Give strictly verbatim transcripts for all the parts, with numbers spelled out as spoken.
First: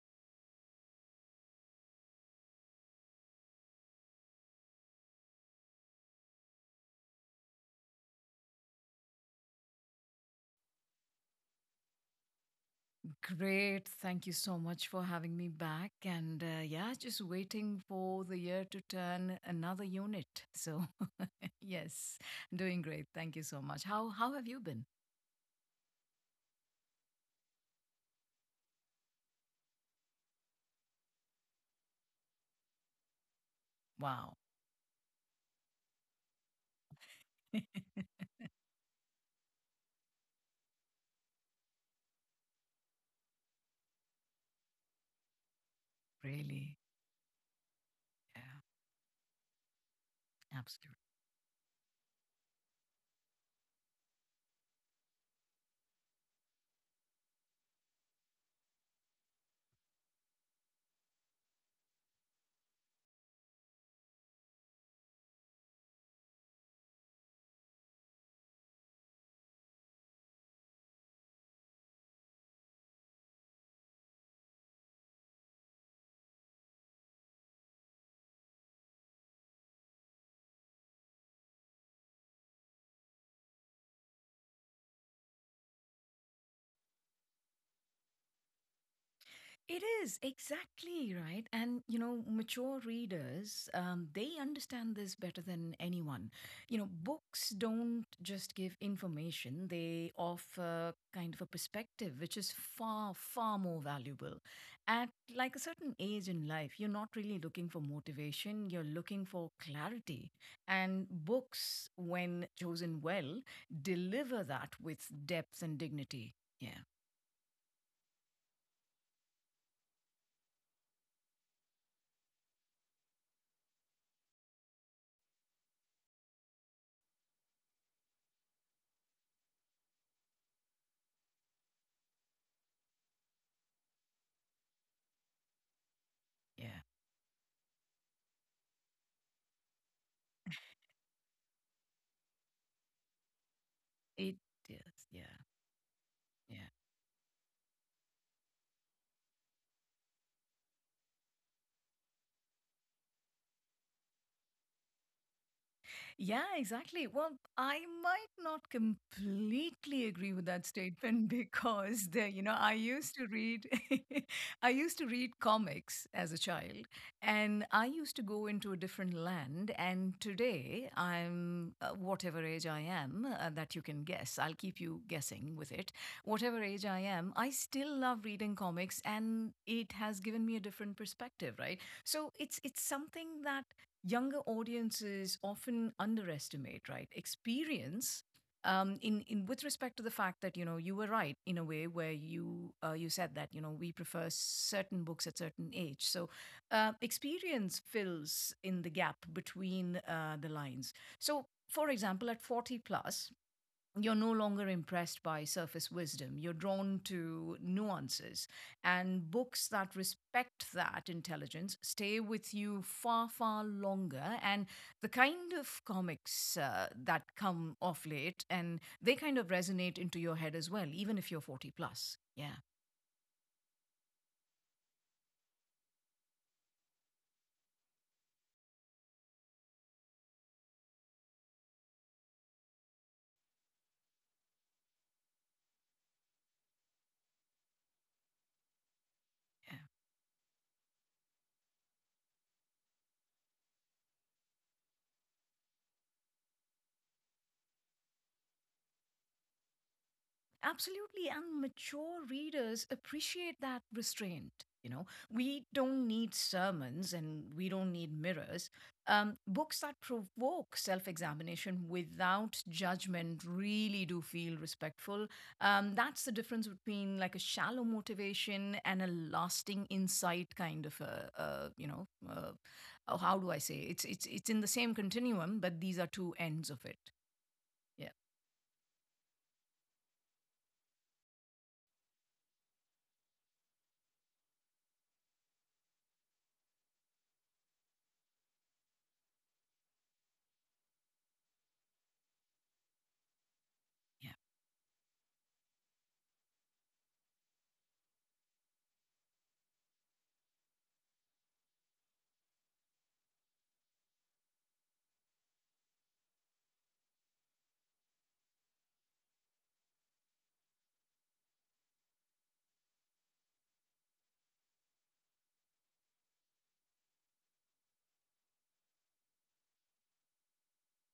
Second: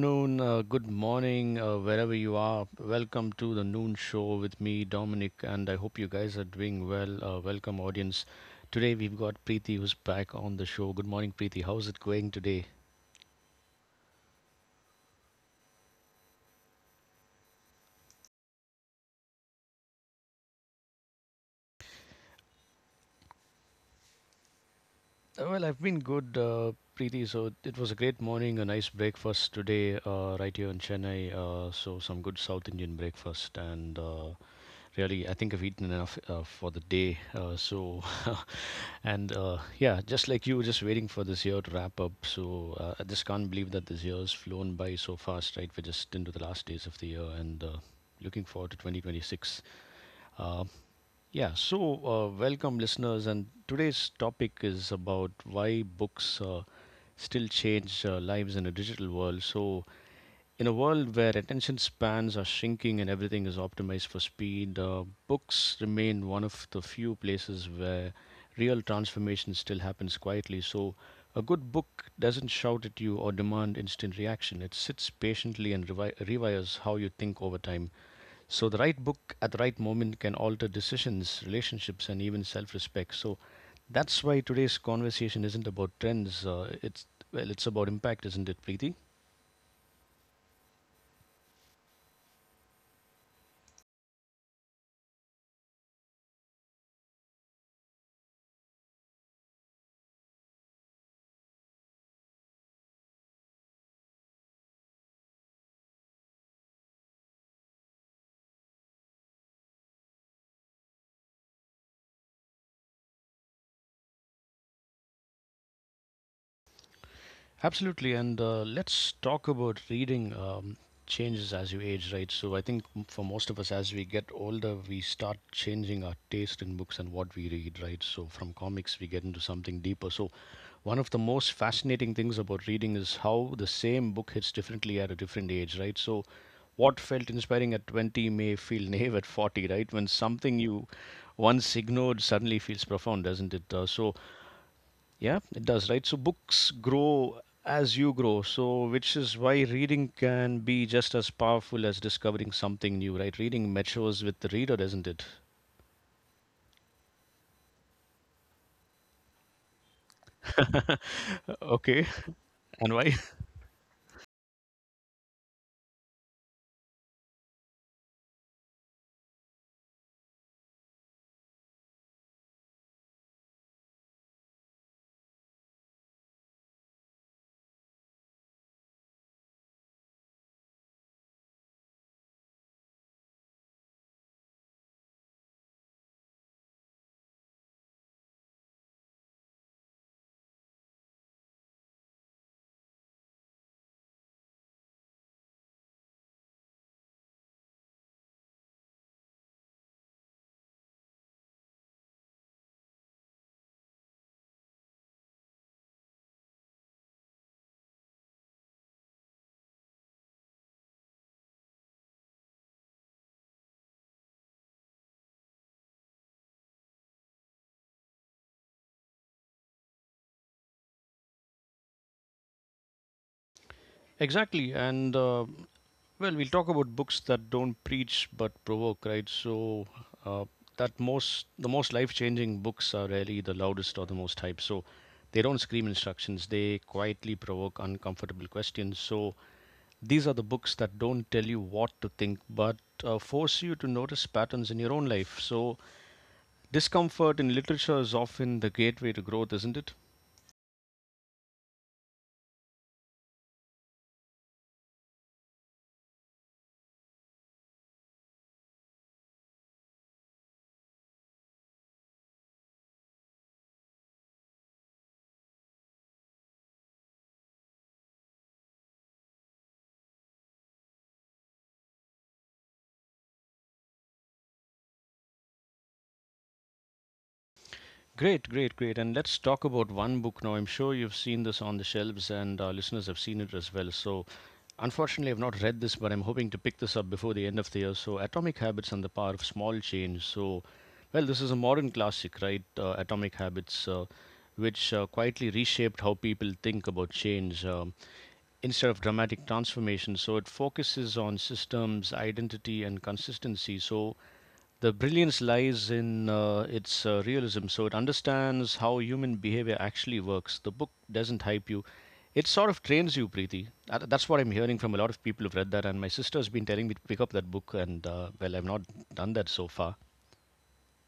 afternoon, uh, good morning, uh, wherever you are. Welcome to the Noon Show with me, Dominic, and I hope you guys are doing well. Uh, welcome, audience. Today we've got Preeti who's back on the show. Good morning, Preeti. How's it going today? Great, thank you so much for having me back. And uh, yeah, just waiting for the year to turn another unit. So, yes, doing great. Thank you so much. How how have you been? Uh, Well, I've been good, uh, Preeti. So it was a great morning, a nice breakfast today, uh, right here in Chennai. Uh, so some good South Indian breakfast, and Wow. uh, really, I think I've eaten enough uh, for the day. Uh, so And uh, yeah, just like you, just waiting for this year to wrap up. So uh, I just can't believe that this year's flown by so fast, right? We're just into the last Really. days of the year and uh, Yeah. looking forward to twenty twenty-six. Uh, Absolutely. yeah, so uh, welcome listeners, and today's topic is about why books uh, still change uh, lives in a digital world. So, in a world where attention spans are shrinking and everything is optimized for speed, uh, books remain one of the few places where real transformation still happens quietly. So, a good book doesn't shout at you or demand instant reaction. It sits patiently and revi- rewires how you think over time. So the right book at the right moment can alter decisions, relationships, and even self-respect. So that's why today's conversation isn't about trends. Uh, it's well, it's about impact, isn't it, Preeti? It is exactly right. And, you know, mature readers, um, they understand this better than anyone. You know, books don't just give information, they offer kind of a perspective, which is far, far more valuable. At like a certain age in life, you're not really looking for motivation, you're looking for clarity. And books, when chosen well, deliver that with depth and dignity. Yeah, Absolutely, and uh, let's talk about reading, um, changes as you age, right? So I think, m- for most of us, as we get older, we start changing our taste in books and what we read, right? So from comics, we get into something deeper. So one of the most fascinating things about reading is how the same book hits differently at a different age, right? So yeah. what felt inspiring at twenty may feel naive at forty, right? When something you once ignored suddenly feels profound, doesn't it? Uh, so It is. Yeah, yeah, it does, right? So yeah. books grow as you grow. So, which is why reading can be just as powerful as discovering something new, right? Reading matures with the reader, isn't it? Yeah, exactly. Well, I might not completely agree with that statement Okay. because the, you know, I And used why? to read I used to read comics as a child, and I used to go into a different land. And today I'm uh, whatever age I am, uh, that you can guess. I'll keep you guessing with it. Whatever age I am, I still love reading comics, and it has given me a different perspective, right? So it's it's something that younger audiences often underestimate, right? Experience, um, in in with respect to the fact that, you know, you were right in a way where you uh, you said that, you know, we prefer certain books at certain age. So uh, experience fills in the gap between uh, the lines. So for example, at forty plus, you're no longer impressed by surface wisdom. You're drawn to nuances. And books that respect that intelligence stay with you far, far longer. And the kind of comics uh, that come off late, and they kind of resonate into your head as well, even if you're forty plus. Yeah, Exactly. And, uh, well, we'll talk about books that don't preach but provoke, right? So, uh, that most, the most life changing books are rarely the loudest or the most hyped. So they don't scream instructions, they quietly provoke uncomfortable questions. So yeah. these are the books that don't tell you what to think, but uh, force you to notice patterns in your own life. So discomfort in literature is often the gateway to growth, isn't it? Absolutely. And mature readers appreciate that restraint. You know, we don't need sermons, and we don't need mirrors. Um, books that provoke self examination without judgment really do feel respectful. Um, that's the difference between like a shallow motivation and a lasting insight kind of a, uh, you know, uh, oh, how do I say? It's, it's, it's in the same continuum, but these are two ends of it. Yeah. Great, great, great. And let's talk about one book now. I'm sure you've seen this on the shelves, and our listeners have seen it as well. So, unfortunately, I've not read this, but I'm hoping to pick this up before the end of the year. So, Atomic Habits and the Power of Small Change. So, well, this is a modern classic, right? Uh, Atomic Habits, uh, which uh, quietly reshaped how people think about change. Um, instead of dramatic transformation. So it focuses on systems, identity, and consistency. So the brilliance lies in uh, its uh, realism. So it understands how human behavior actually works. The book doesn't hype you. It sort of trains you, Preeti. That- That's what I'm hearing from a lot of people who've read that, and my sister's been telling me to pick up that book, and uh, well, I've not done that so far.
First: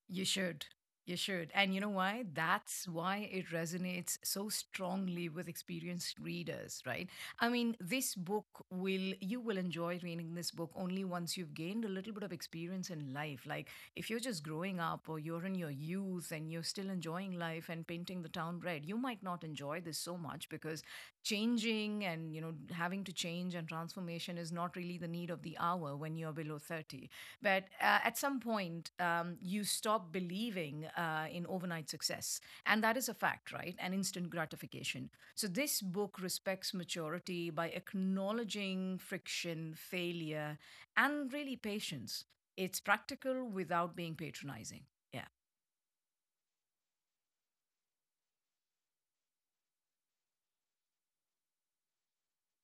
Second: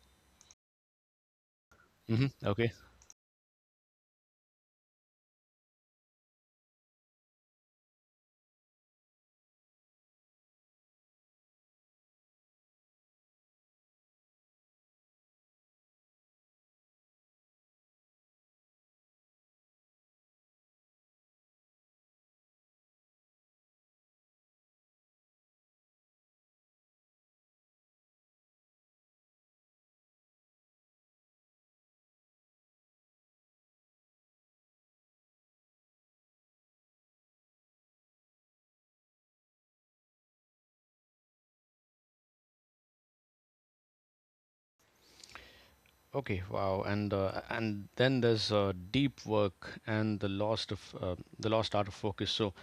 You should. You should. And you know why? Hmm. Okay. That's why it resonates so strongly with experienced readers, right? I mean, this book will, you will enjoy reading this book only once you've gained a little bit of experience in life. Like, if you're just growing up or you're in your youth and you're still enjoying life and painting the town red, you might not enjoy this so much, because changing and, you know, having to change and transformation is not really the need of the hour when you're below thirty. But uh, at some point, um, you stop believing uh, in overnight success. And that is a fact, right? And instant gratification. So this book respects maturity by acknowledging friction, failure, and really patience. It's practical without being patronizing. Yeah. Okay, wow, and uh, and then there's uh, deep work and the lost of uh, the lost art of focus. So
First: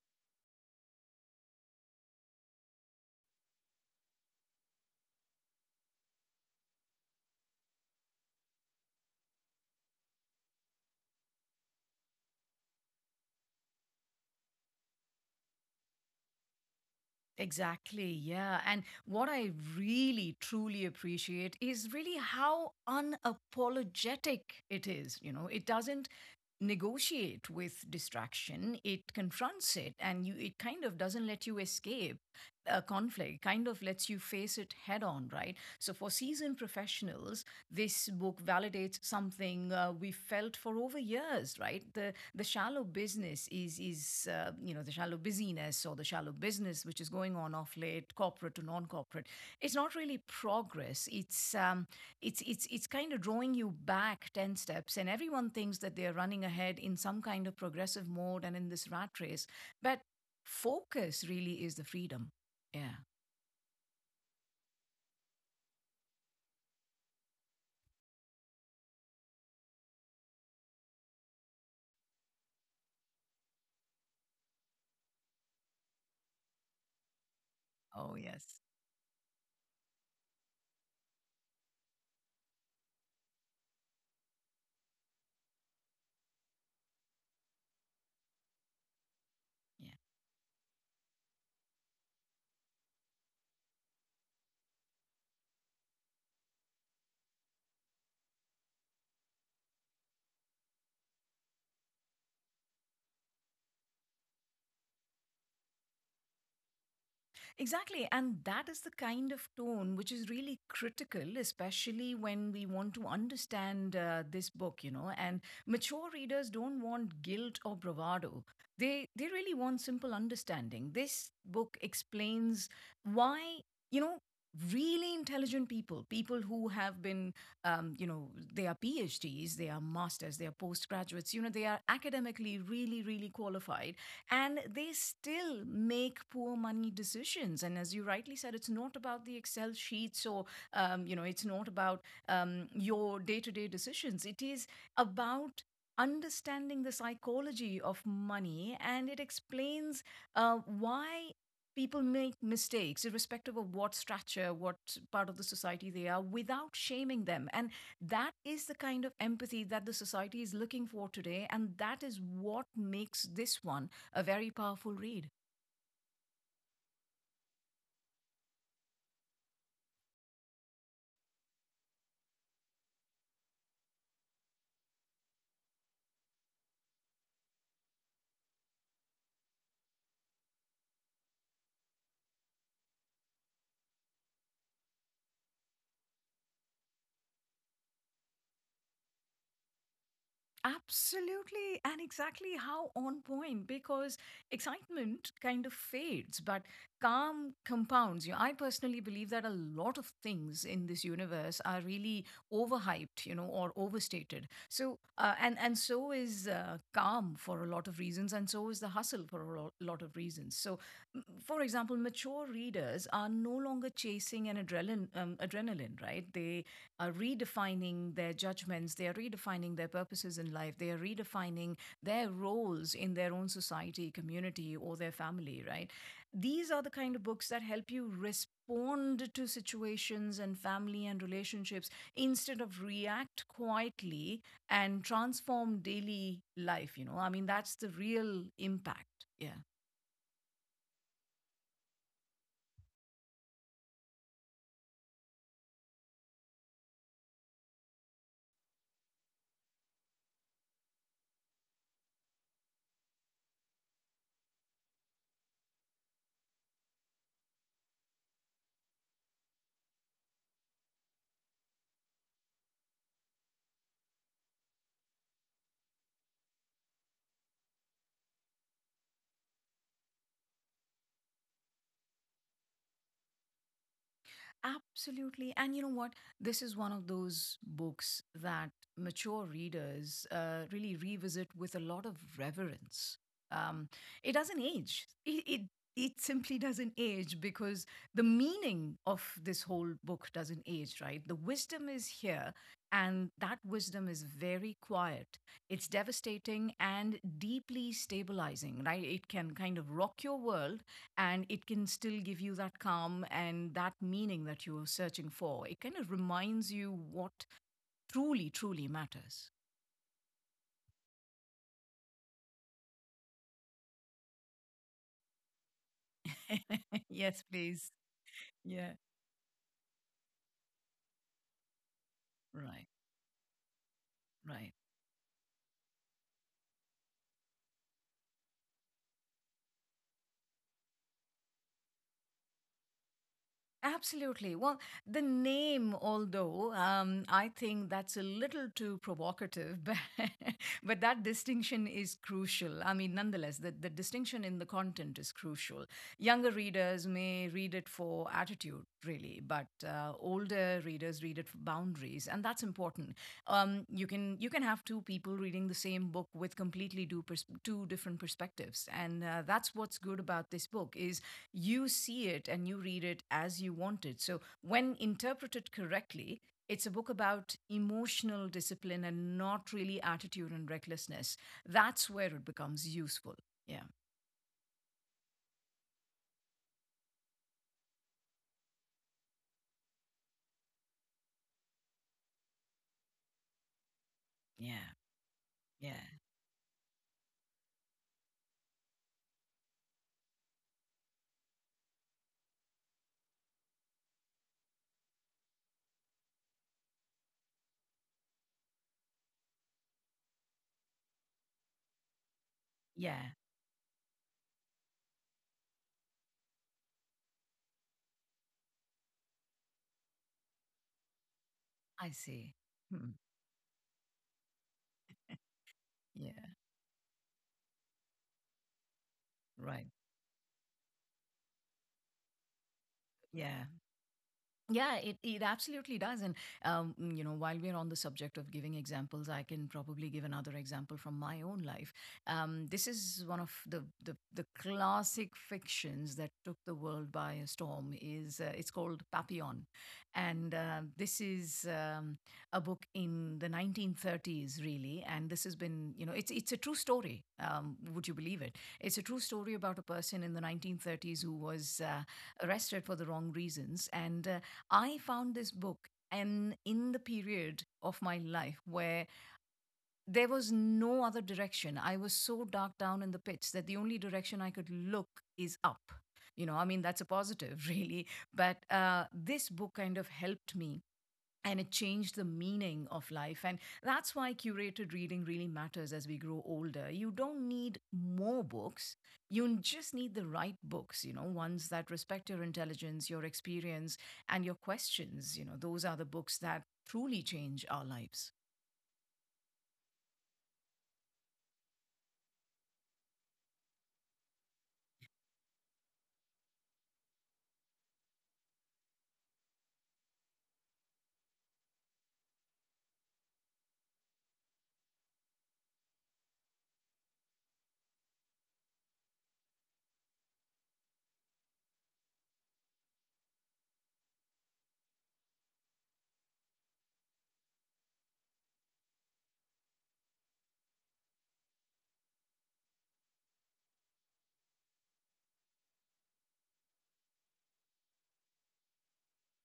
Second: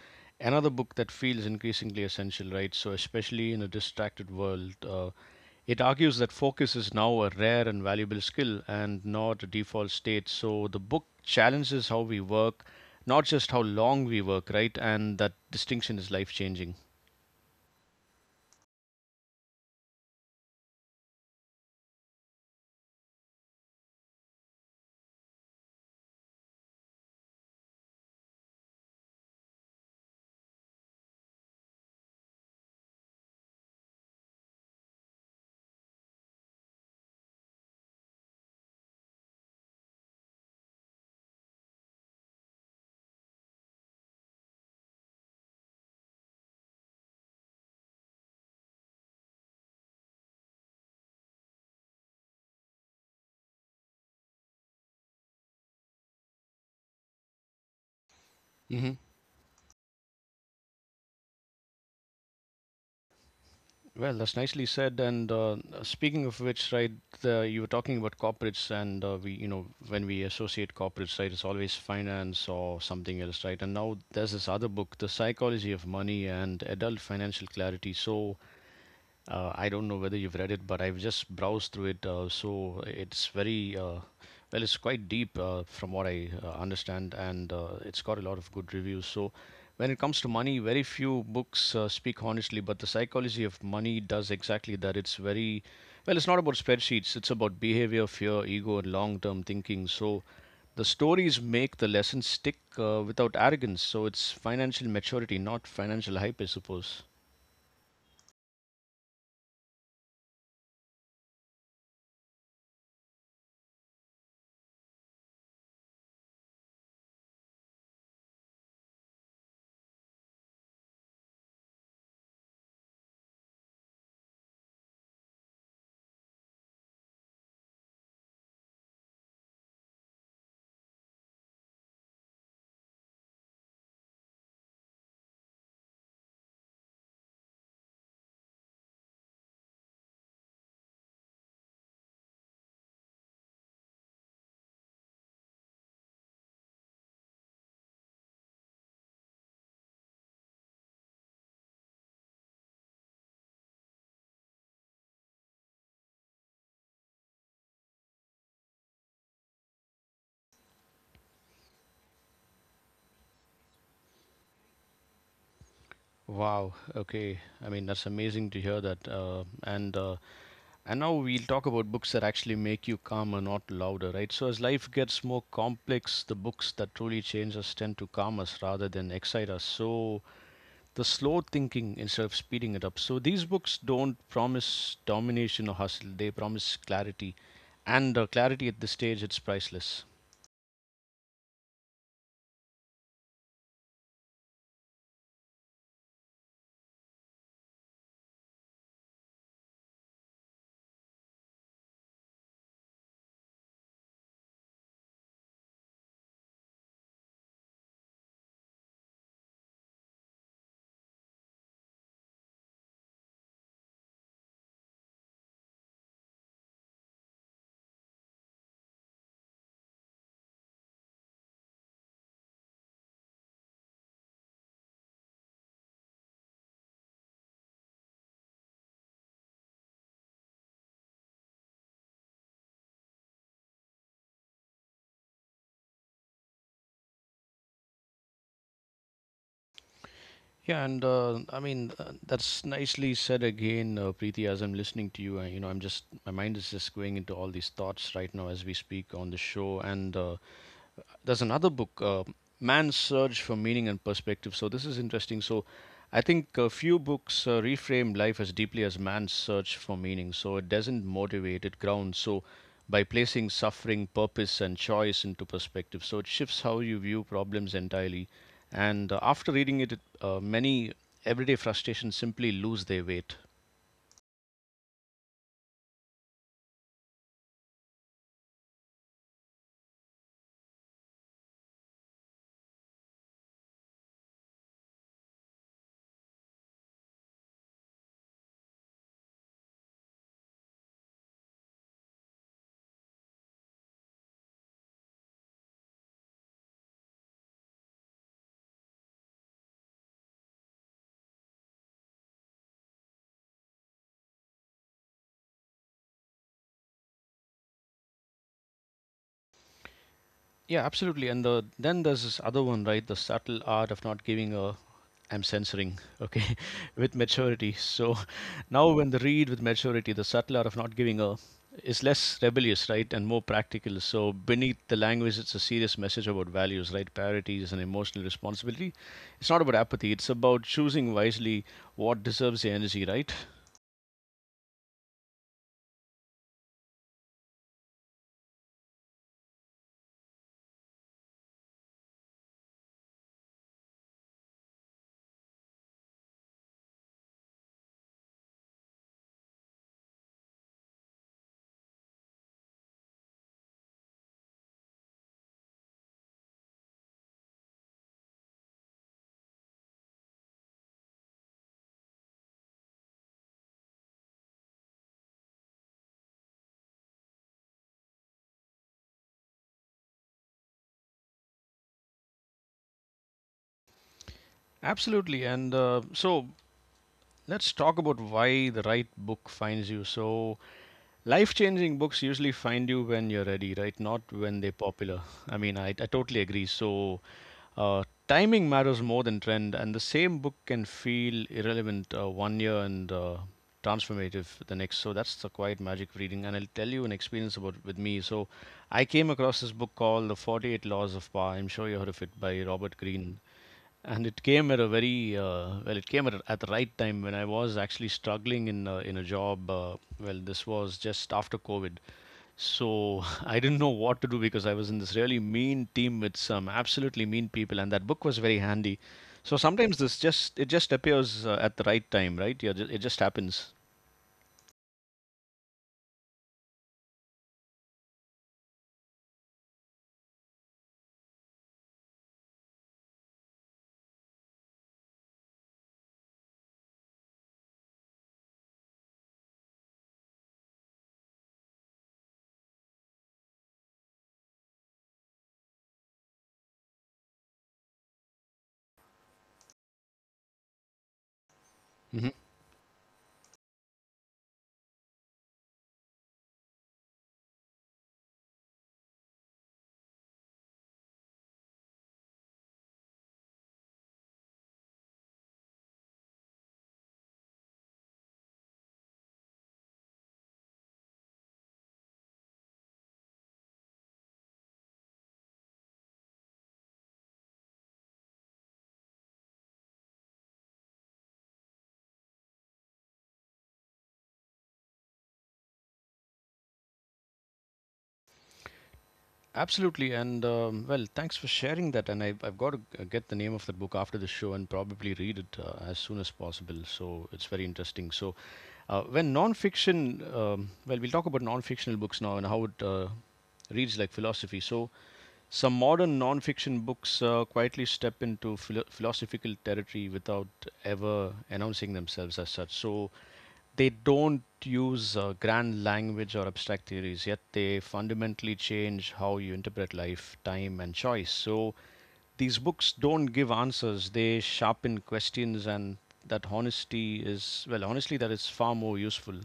another book that feels increasingly essential, right? So, especially in a distracted world, uh, it argues that focus is now a rare and valuable skill and not a default state. So the book challenges how we work, not just how long we work, right? And that distinction is life changing. Exactly, yeah. And what I really truly appreciate is really how unapologetic it is. You know, it doesn't negotiate with distraction, it confronts it. And you it kind of doesn't let you escape uh, conflict, kind of lets you face it head on, right? So, for seasoned professionals, this book validates something uh, we felt for over years, right? The the shallow business is is uh, you know, the shallow busyness or the shallow business which is going on off late, corporate to non-corporate. It's not really progress. It's um, it's it's it's kind of drawing you back ten steps, and everyone thinks that they are running ahead in some kind of progressive mode and in this rat race, but focus really is the freedom. Yeah. Well, that's nicely said. And uh, speaking of which, right, uh, you were talking about corporates, and uh, we, you know, when we associate corporates, right, it's always finance or something else, right? And now there's this other book, The Psychology of Money and Adult Financial Clarity. Oh, So yes. uh, I don't know whether you've read it, but I've just browsed through it. Uh, so it's very, uh, well, it's quite deep uh, from what I uh, understand, and uh, it's got a lot of good reviews. So when Yeah. it comes to money, very few books uh, speak honestly, but the psychology of money does exactly that. It's very, well, it's not about spreadsheets, it's about behavior, fear, ego, and long term thinking. So the stories make the lessons stick uh, without arrogance. So it's financial maturity, not financial hype, I suppose. Exactly. And that is the kind of tone which is really critical, especially when we want to understand uh, this book, you know. And mature readers don't want guilt or bravado. They they really want simple understanding. This book explains why, you know, really intelligent people, people who have been, um, you know, they are PhDs, they are masters, they are postgraduates, you know, they are academically really, really qualified, and they still make poor money decisions. And as you rightly said, it's not about the excel sheets, or um, you know, it's not about um, your day-to-day decisions, it is about understanding the psychology of money. And it explains uh, why people make mistakes irrespective of what structure, what part of the society they are, without shaming them. And that is the kind of empathy that the society is looking for today, and that is what makes this one a very powerful read. Wow. Okay. I mean, that's amazing to hear that. Uh, and uh, and now we'll talk about books that actually make you calmer, not louder, right? So as life gets more complex, the books that truly change us tend to calm us rather than excite us. So the slow thinking instead of speeding it up. So these books don't promise domination or hustle. They promise clarity, and uh, clarity at this stage it's priceless. Absolutely, and exactly how on point, because excitement kind of fades, but calm compounds. You know, I personally believe that a lot of things in this universe are really overhyped, you know, or overstated. So, uh, and and so is uh, calm for a lot of reasons, and so is the hustle for a lo- lot of reasons. So, m- for example, mature readers are no longer chasing an adrenaline, um, adrenaline, right? They are redefining their judgments, they are redefining their purposes in life, they are redefining their roles in their own society, community, or their family, right? These are the kind of books that help you respond to situations and family and relationships instead of react quietly, and transform daily life, you know? I mean, that's the real impact. Yeah. Yeah, and uh, I mean uh, that's nicely said again, uh, Preeti. As I'm listening to you, uh, you know, I'm just my mind is just going into all these thoughts right now as we speak on the show, and uh, there's another book, uh, Man's Search for Meaning and Perspective. So this is interesting. So I think a few books uh, reframe life as deeply as man's search for meaning. So it doesn't motivate, it grounds. So by placing suffering, purpose, and choice into perspective, so it shifts how you view problems entirely. And uh, after reading it, it uh, many everyday frustrations simply lose their weight. Absolutely. And you know what? This is one of those books that mature readers uh, really revisit with a lot of reverence. Um, it doesn't age. It, it it simply doesn't age, because the meaning of this whole book doesn't age, right? The wisdom is here, and that wisdom is very quiet. It's devastating and deeply stabilizing, right? It can kind of rock your world, and it can still give you that calm and that meaning that you're searching for. It kind of reminds you what truly, truly matters. Yeah, absolutely. And the, then there's this other one, right? The subtle art of not giving a, I'm censoring, okay, with Yes, maturity. please. So now Yeah. when the read with maturity, the subtle art of not giving a is less Right. rebellious, right, and more practical. So Right. beneath the language, it's a serious message about values, right, priorities and emotional responsibility. It's not about apathy. It's about choosing wisely what deserves the energy, right? Absolutely. Well, the name, although um, I think that's a little too provocative, but, but that distinction is crucial. I mean, nonetheless, the, the distinction in the content is crucial. Younger readers may read it for attitude, really, but uh, older readers read it for boundaries, and that's important. Um, you can you can have two people reading the same book with completely two, pers- two different perspectives, and uh, that's what's good about this book is you see it and you read it as you want it. So, when interpreted correctly, it's a book about emotional discipline and not really attitude and recklessness. That's where it becomes useful. Yeah, Absolutely. And uh, so let's talk about why the right book finds you. So life changing books usually find you when you're ready, right? Not when they're yeah, popular. I mean, I, yeah, I totally agree. So, uh, timing matters more than trend, and the same book can feel irrelevant uh, one year and uh, transformative the next. So that's the quiet magic of reading. And I'll tell you an experience about with me. So I came across this book called The forty-eight Laws of Power. I'm sure you heard of it by Robert yeah. Greene, and it came at a very, uh, well, it came at, a- at the right time when I was actually struggling in a, in a job. Uh, well, this was just after COVID, I see. Hmm. so I didn't know what to do because I was in this really mean team Yeah, with some absolutely mean people, and that book was very handy. So right. sometimes this just, it just appears uh, at the right time, right? Yeah, ju- it just Yeah. happens. Yeah, it, it absolutely does. And, um, you know, while we're on the subject of giving examples, I can probably give another example from my own life. Um, this is one of the, the, the classic fictions that took the world by a storm is uh, it's called Papillon. And uh, this is um, a book in the nineteen thirties, really. And this has been, you know, it's, it's a true story. Um, would you believe it? It's a true story about a person in the nineteen thirties who was uh, Mm-hmm. arrested for the wrong reasons. And uh, I found this book, and in the period of my life where there was no other direction, I was so dark down in the pits that the only direction I could look is up. You know, I mean, that's a positive, really. But uh, this book kind of helped me, and it changed the meaning of life. And that's why curated reading really matters as we grow older. You don't need more books, you just need the right books, you know, ones that respect your intelligence, your experience, and your questions. You know, those are the books that truly change our lives. Absolutely, and um, well, thanks for sharing that. And I, I've got to get the name of that book after the show and probably read it uh, as soon as possible. So it's very interesting. So, uh, when nonfiction, um, well, we'll talk about non-fictional books now and how it uh, reads like philosophy. So some modern non-fiction books uh, quietly step into philo- philosophical territory without ever announcing themselves as such. So they don't use uh, grand language or abstract theories, yet they fundamentally change how you interpret life, time, and choice. So these books don't give answers, they sharpen questions, and that honesty is, well, honestly, that is far more useful.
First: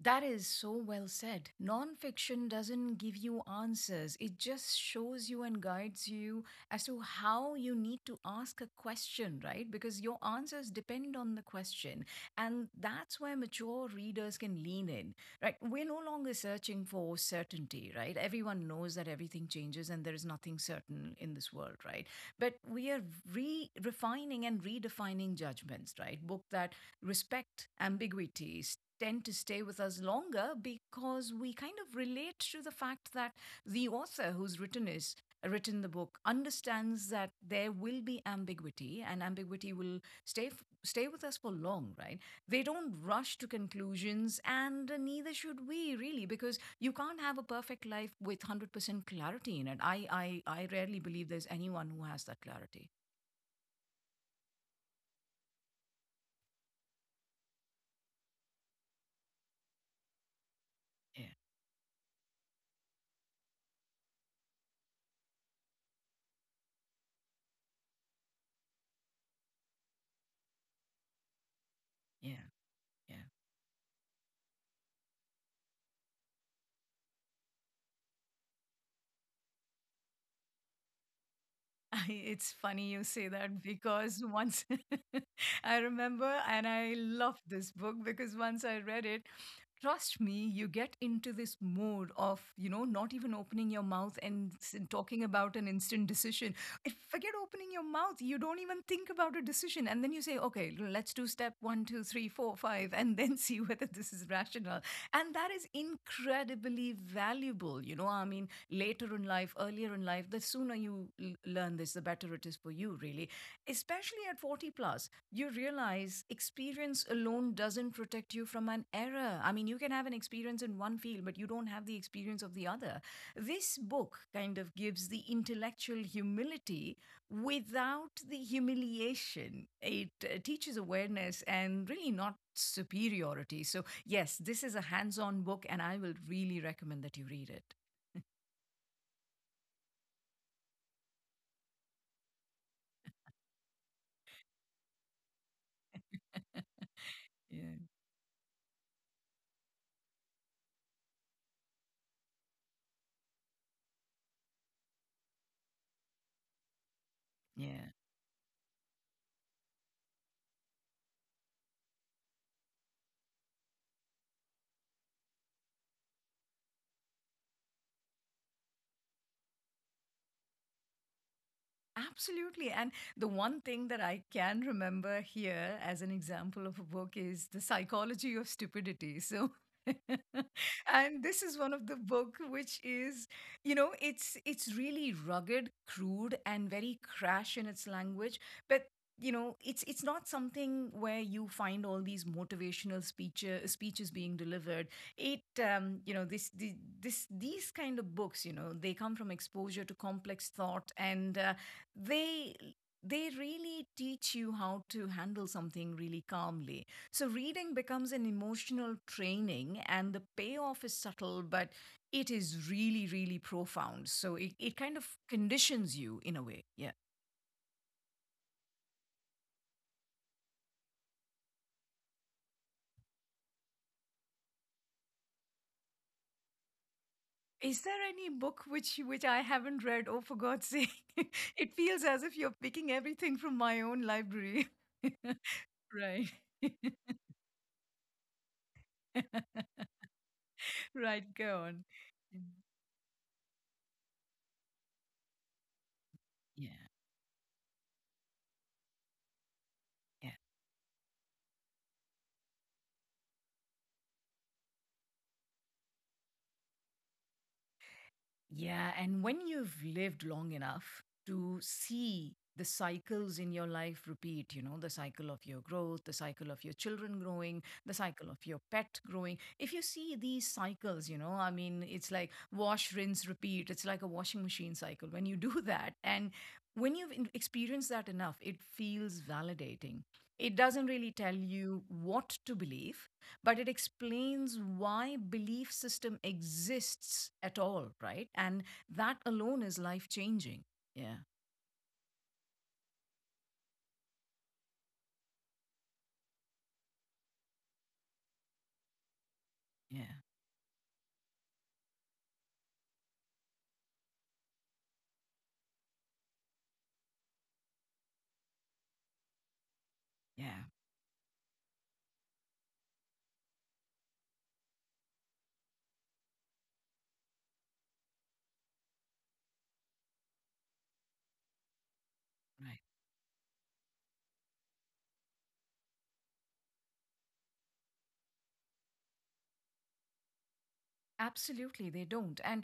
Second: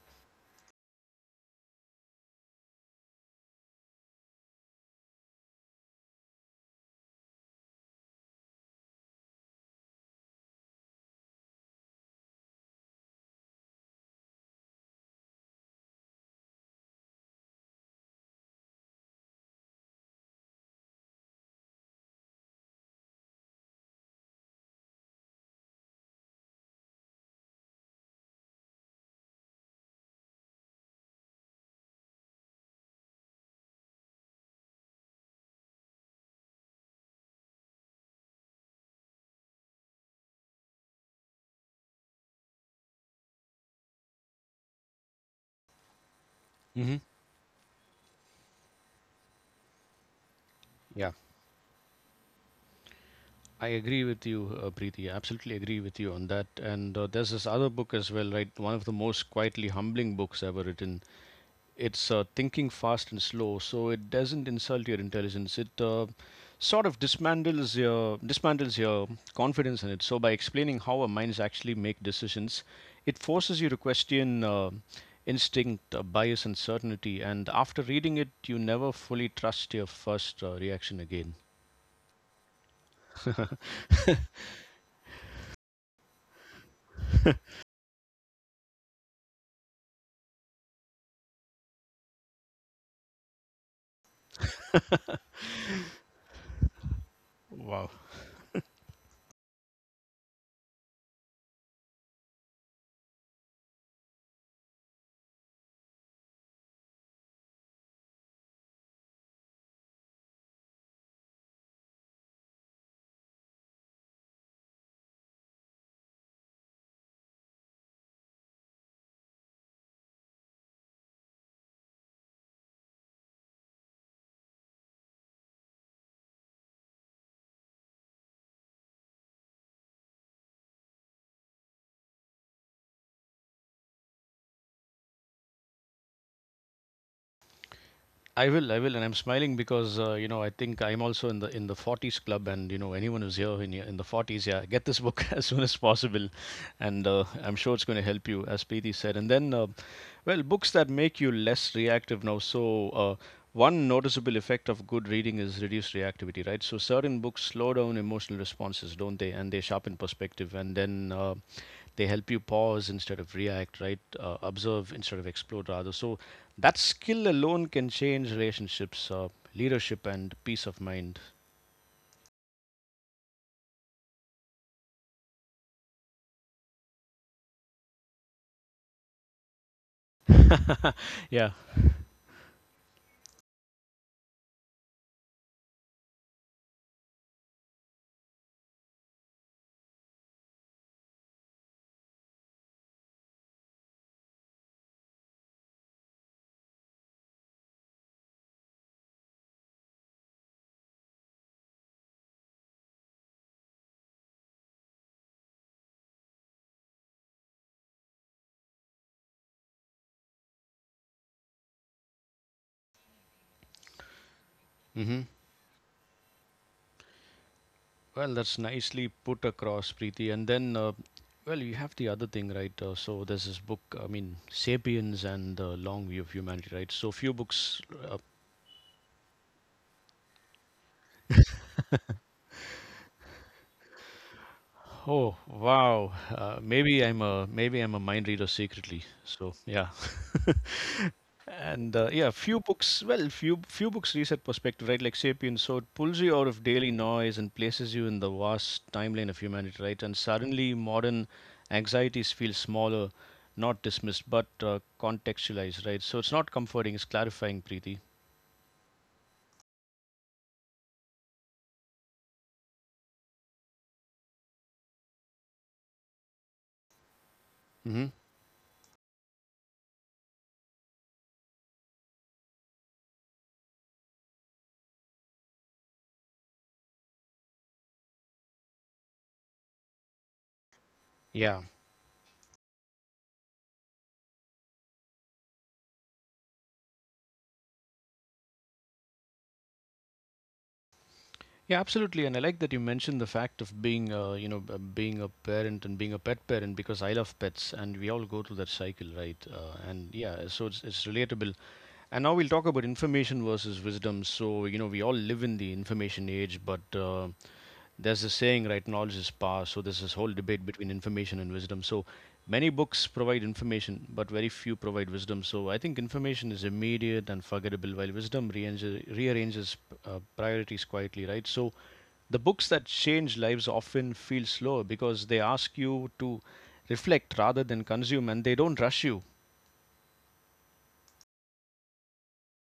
That is so well said. Nonfiction doesn't give you answers, it just shows you and guides you as to how you need to ask a question, right? Because your answers depend on the question. And that's where mature readers can lean in, right? We're no longer searching for certainty, right? Everyone knows that everything changes and there is nothing certain in this world, right? But we are re refining and redefining judgments, right? Book that respect ambiguities tend to stay with us longer because we kind of relate to the fact that the author who's written is written the book understands that there will be ambiguity and ambiguity will stay stay with us for long, right? They don't rush to conclusions and neither should we really, because you Hmm. can't have a perfect life with a hundred percent clarity in it. I i i rarely Yeah, believe there's anyone who has that clarity. I agree with you, uh, Preeti. I absolutely agree with you on that. And uh, there's this other book as well, right? One of the most quietly humbling books ever written. Yeah, It's uh, thinking fast and slow, so it doesn't insult your intelligence. It uh, sort of dismantles your dismantles your confidence in it. So by explaining how our minds actually make yeah, decisions, it yeah. forces you to question uh, instinct, uh, bias, and certainty. And after reading it, you never fully trust your first uh, reaction again. I, it's funny you say that because once I remember, and I loved this book because once I read it, trust me, you get into this mode of, you know, not even opening your mouth and s- talking about an instant decision. If- Forget opening your Wow. mouth. You don't even think about a decision. And then you say, okay, let's do step one, two, three, four, five, and then see whether this is rational. And that is incredibly valuable. You know, I mean, later in life, earlier in life, the sooner you l- learn this, the better it is for you, really. Especially at forty plus, you realize experience alone doesn't protect you from an error. I mean, you can have an experience in one field, but you don't have the experience of the other. This book kind of gives the intellectual humility without the humiliation. It uh, teaches awareness and really not superiority. So yes, this is a hands on book, and I will really recommend that you read it. I will, I will, and I'm smiling because uh, you know, I think I'm also in the in the forties club, and you know anyone who's here in your- in the forties, yeah, get this book as soon as possible, and uh, I'm sure Yeah. it's going to help you, as Preeti said. And then, uh, well, books that make you less reactive now. So uh, one noticeable effect of good reading is reduced reactivity, right? So certain books slow Yeah. down emotional responses, don't they? And they sharpen perspective, and then uh, they help you pause instead of react, right, uh, observe instead of explode, rather. So that skill alone can change relationships, uh, leadership, and peace of mind. Absolutely. And the one thing that I can remember here as an example of a book is The Psychology of Stupidity. So and this Yeah. is one of the book which is, you know it's it's really rugged, crude and very crash in its language. But you know it's it's not something where you find all these motivational speeches speeches being delivered. It um, you know this, the this These kind of books, you know they come from exposure to complex thought, and uh, they they really teach you how to handle something really calmly. So reading becomes an emotional training and the payoff is subtle, but it is really, really profound. So it, it kind of Hmm. conditions you in a way. Yeah. Well, that's nicely put across, Preeti. And then uh, Well, you have the other thing, right? Uh, so there's this book, I mean, *Sapiens* and the long view of humanity, right? So few books. Is there uh, any book which which I haven't read? Oh, for God's sake! It feels as if you're picking everything from my own library. oh, wow. Right, uh, Maybe i'm a maybe i'm a mind reader secretly. So yeah. right. Go on. And uh, Yeah, Mm. few books. Well, few few books reset perspective, right? Like *Sapiens*, so it pulls you out of Yeah. daily noise and places you in the vast timeline of humanity, right? And suddenly, modern anxieties feel smaller, not dismissed, but uh, contextualized, right? So it's not comforting; it's clarifying, Preeti. Yeah, and when you've lived long enough to see the cycles in your life repeat, you know, the cycle of your growth, the cycle of your children growing, the Hmm. cycle of your pet growing. If you see these cycles, you know, I mean, it's like wash, rinse, repeat. It's like a washing machine cycle. When you do that, and when you've in- experienced that enough, it feels validating. It doesn't really tell Yeah. you what to believe, but it explains why belief system exists at all, right? And that alone is life changing. Yeah, Yeah, absolutely. And I like that you mentioned the fact of being, uh, you know, b- being a parent and being a pet parent, because I love pets, and we all go through that cycle, right? Uh, and yeah, yeah, so it's it's relatable. And now we'll talk about information versus wisdom. So, you know, we all live in the information age, but uh, there's a saying, right, knowledge is power. So, there's this whole yeah. debate between information and wisdom. So, many books provide information, but very few provide wisdom. So, I think information is immediate and forgettable, while wisdom rearranges, rearranges uh, priorities quietly, right? So, the books Right. that change lives often feel slow because they ask you to reflect rather than consume, and they don't rush you. Absolutely, they don't. And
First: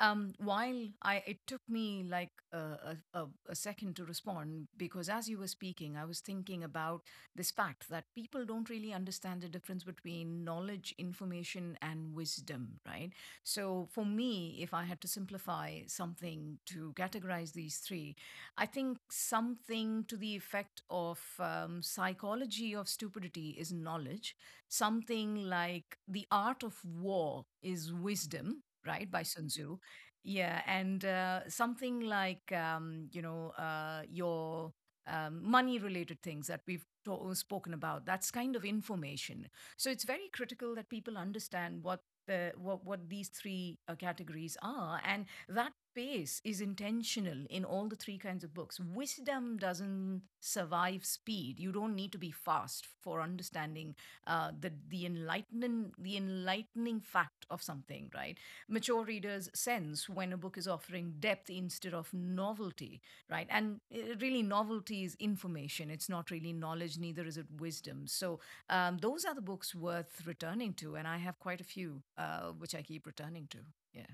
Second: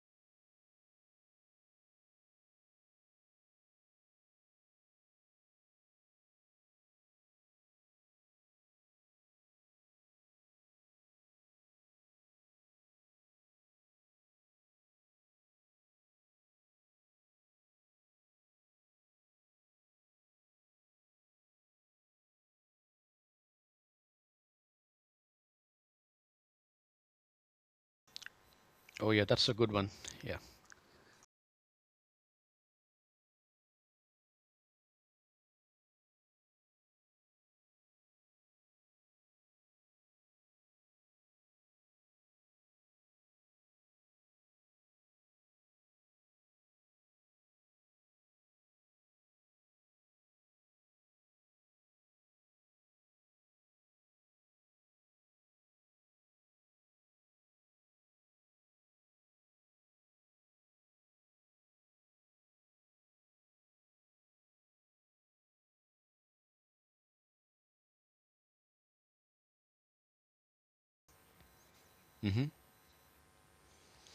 um, while I, it took me like a, a, a a second to respond because as you were speaking, I was thinking about this fact that people don't really understand the difference between knowledge, information, and wisdom, right? So for me, if I had to simplify something to categorize these three, I think something to the effect of um, psychology of stupidity is knowledge, something like the art of war is wisdom, Oh, right? By yeah, Sun that's a good Tzu. one. Yeah. Yeah. And uh, something like, um, you know uh, your um, money related things that we've to- spoken about, that's kind of information. So it's very critical that people understand what the what, what these three uh, categories are, and that pace is intentional in all the three kinds of books. Wisdom doesn't survive speed. You don't need to be fast for understanding uh, the the enlightening the enlightening fact of something, right? Mature readers sense when a book is offering depth instead of novelty, right? And uh, really, novelty is information. It's not really knowledge. Neither is it wisdom. So um, those are the books worth returning to, and I have quite a few Hmm. uh, which I keep returning to. Yeah.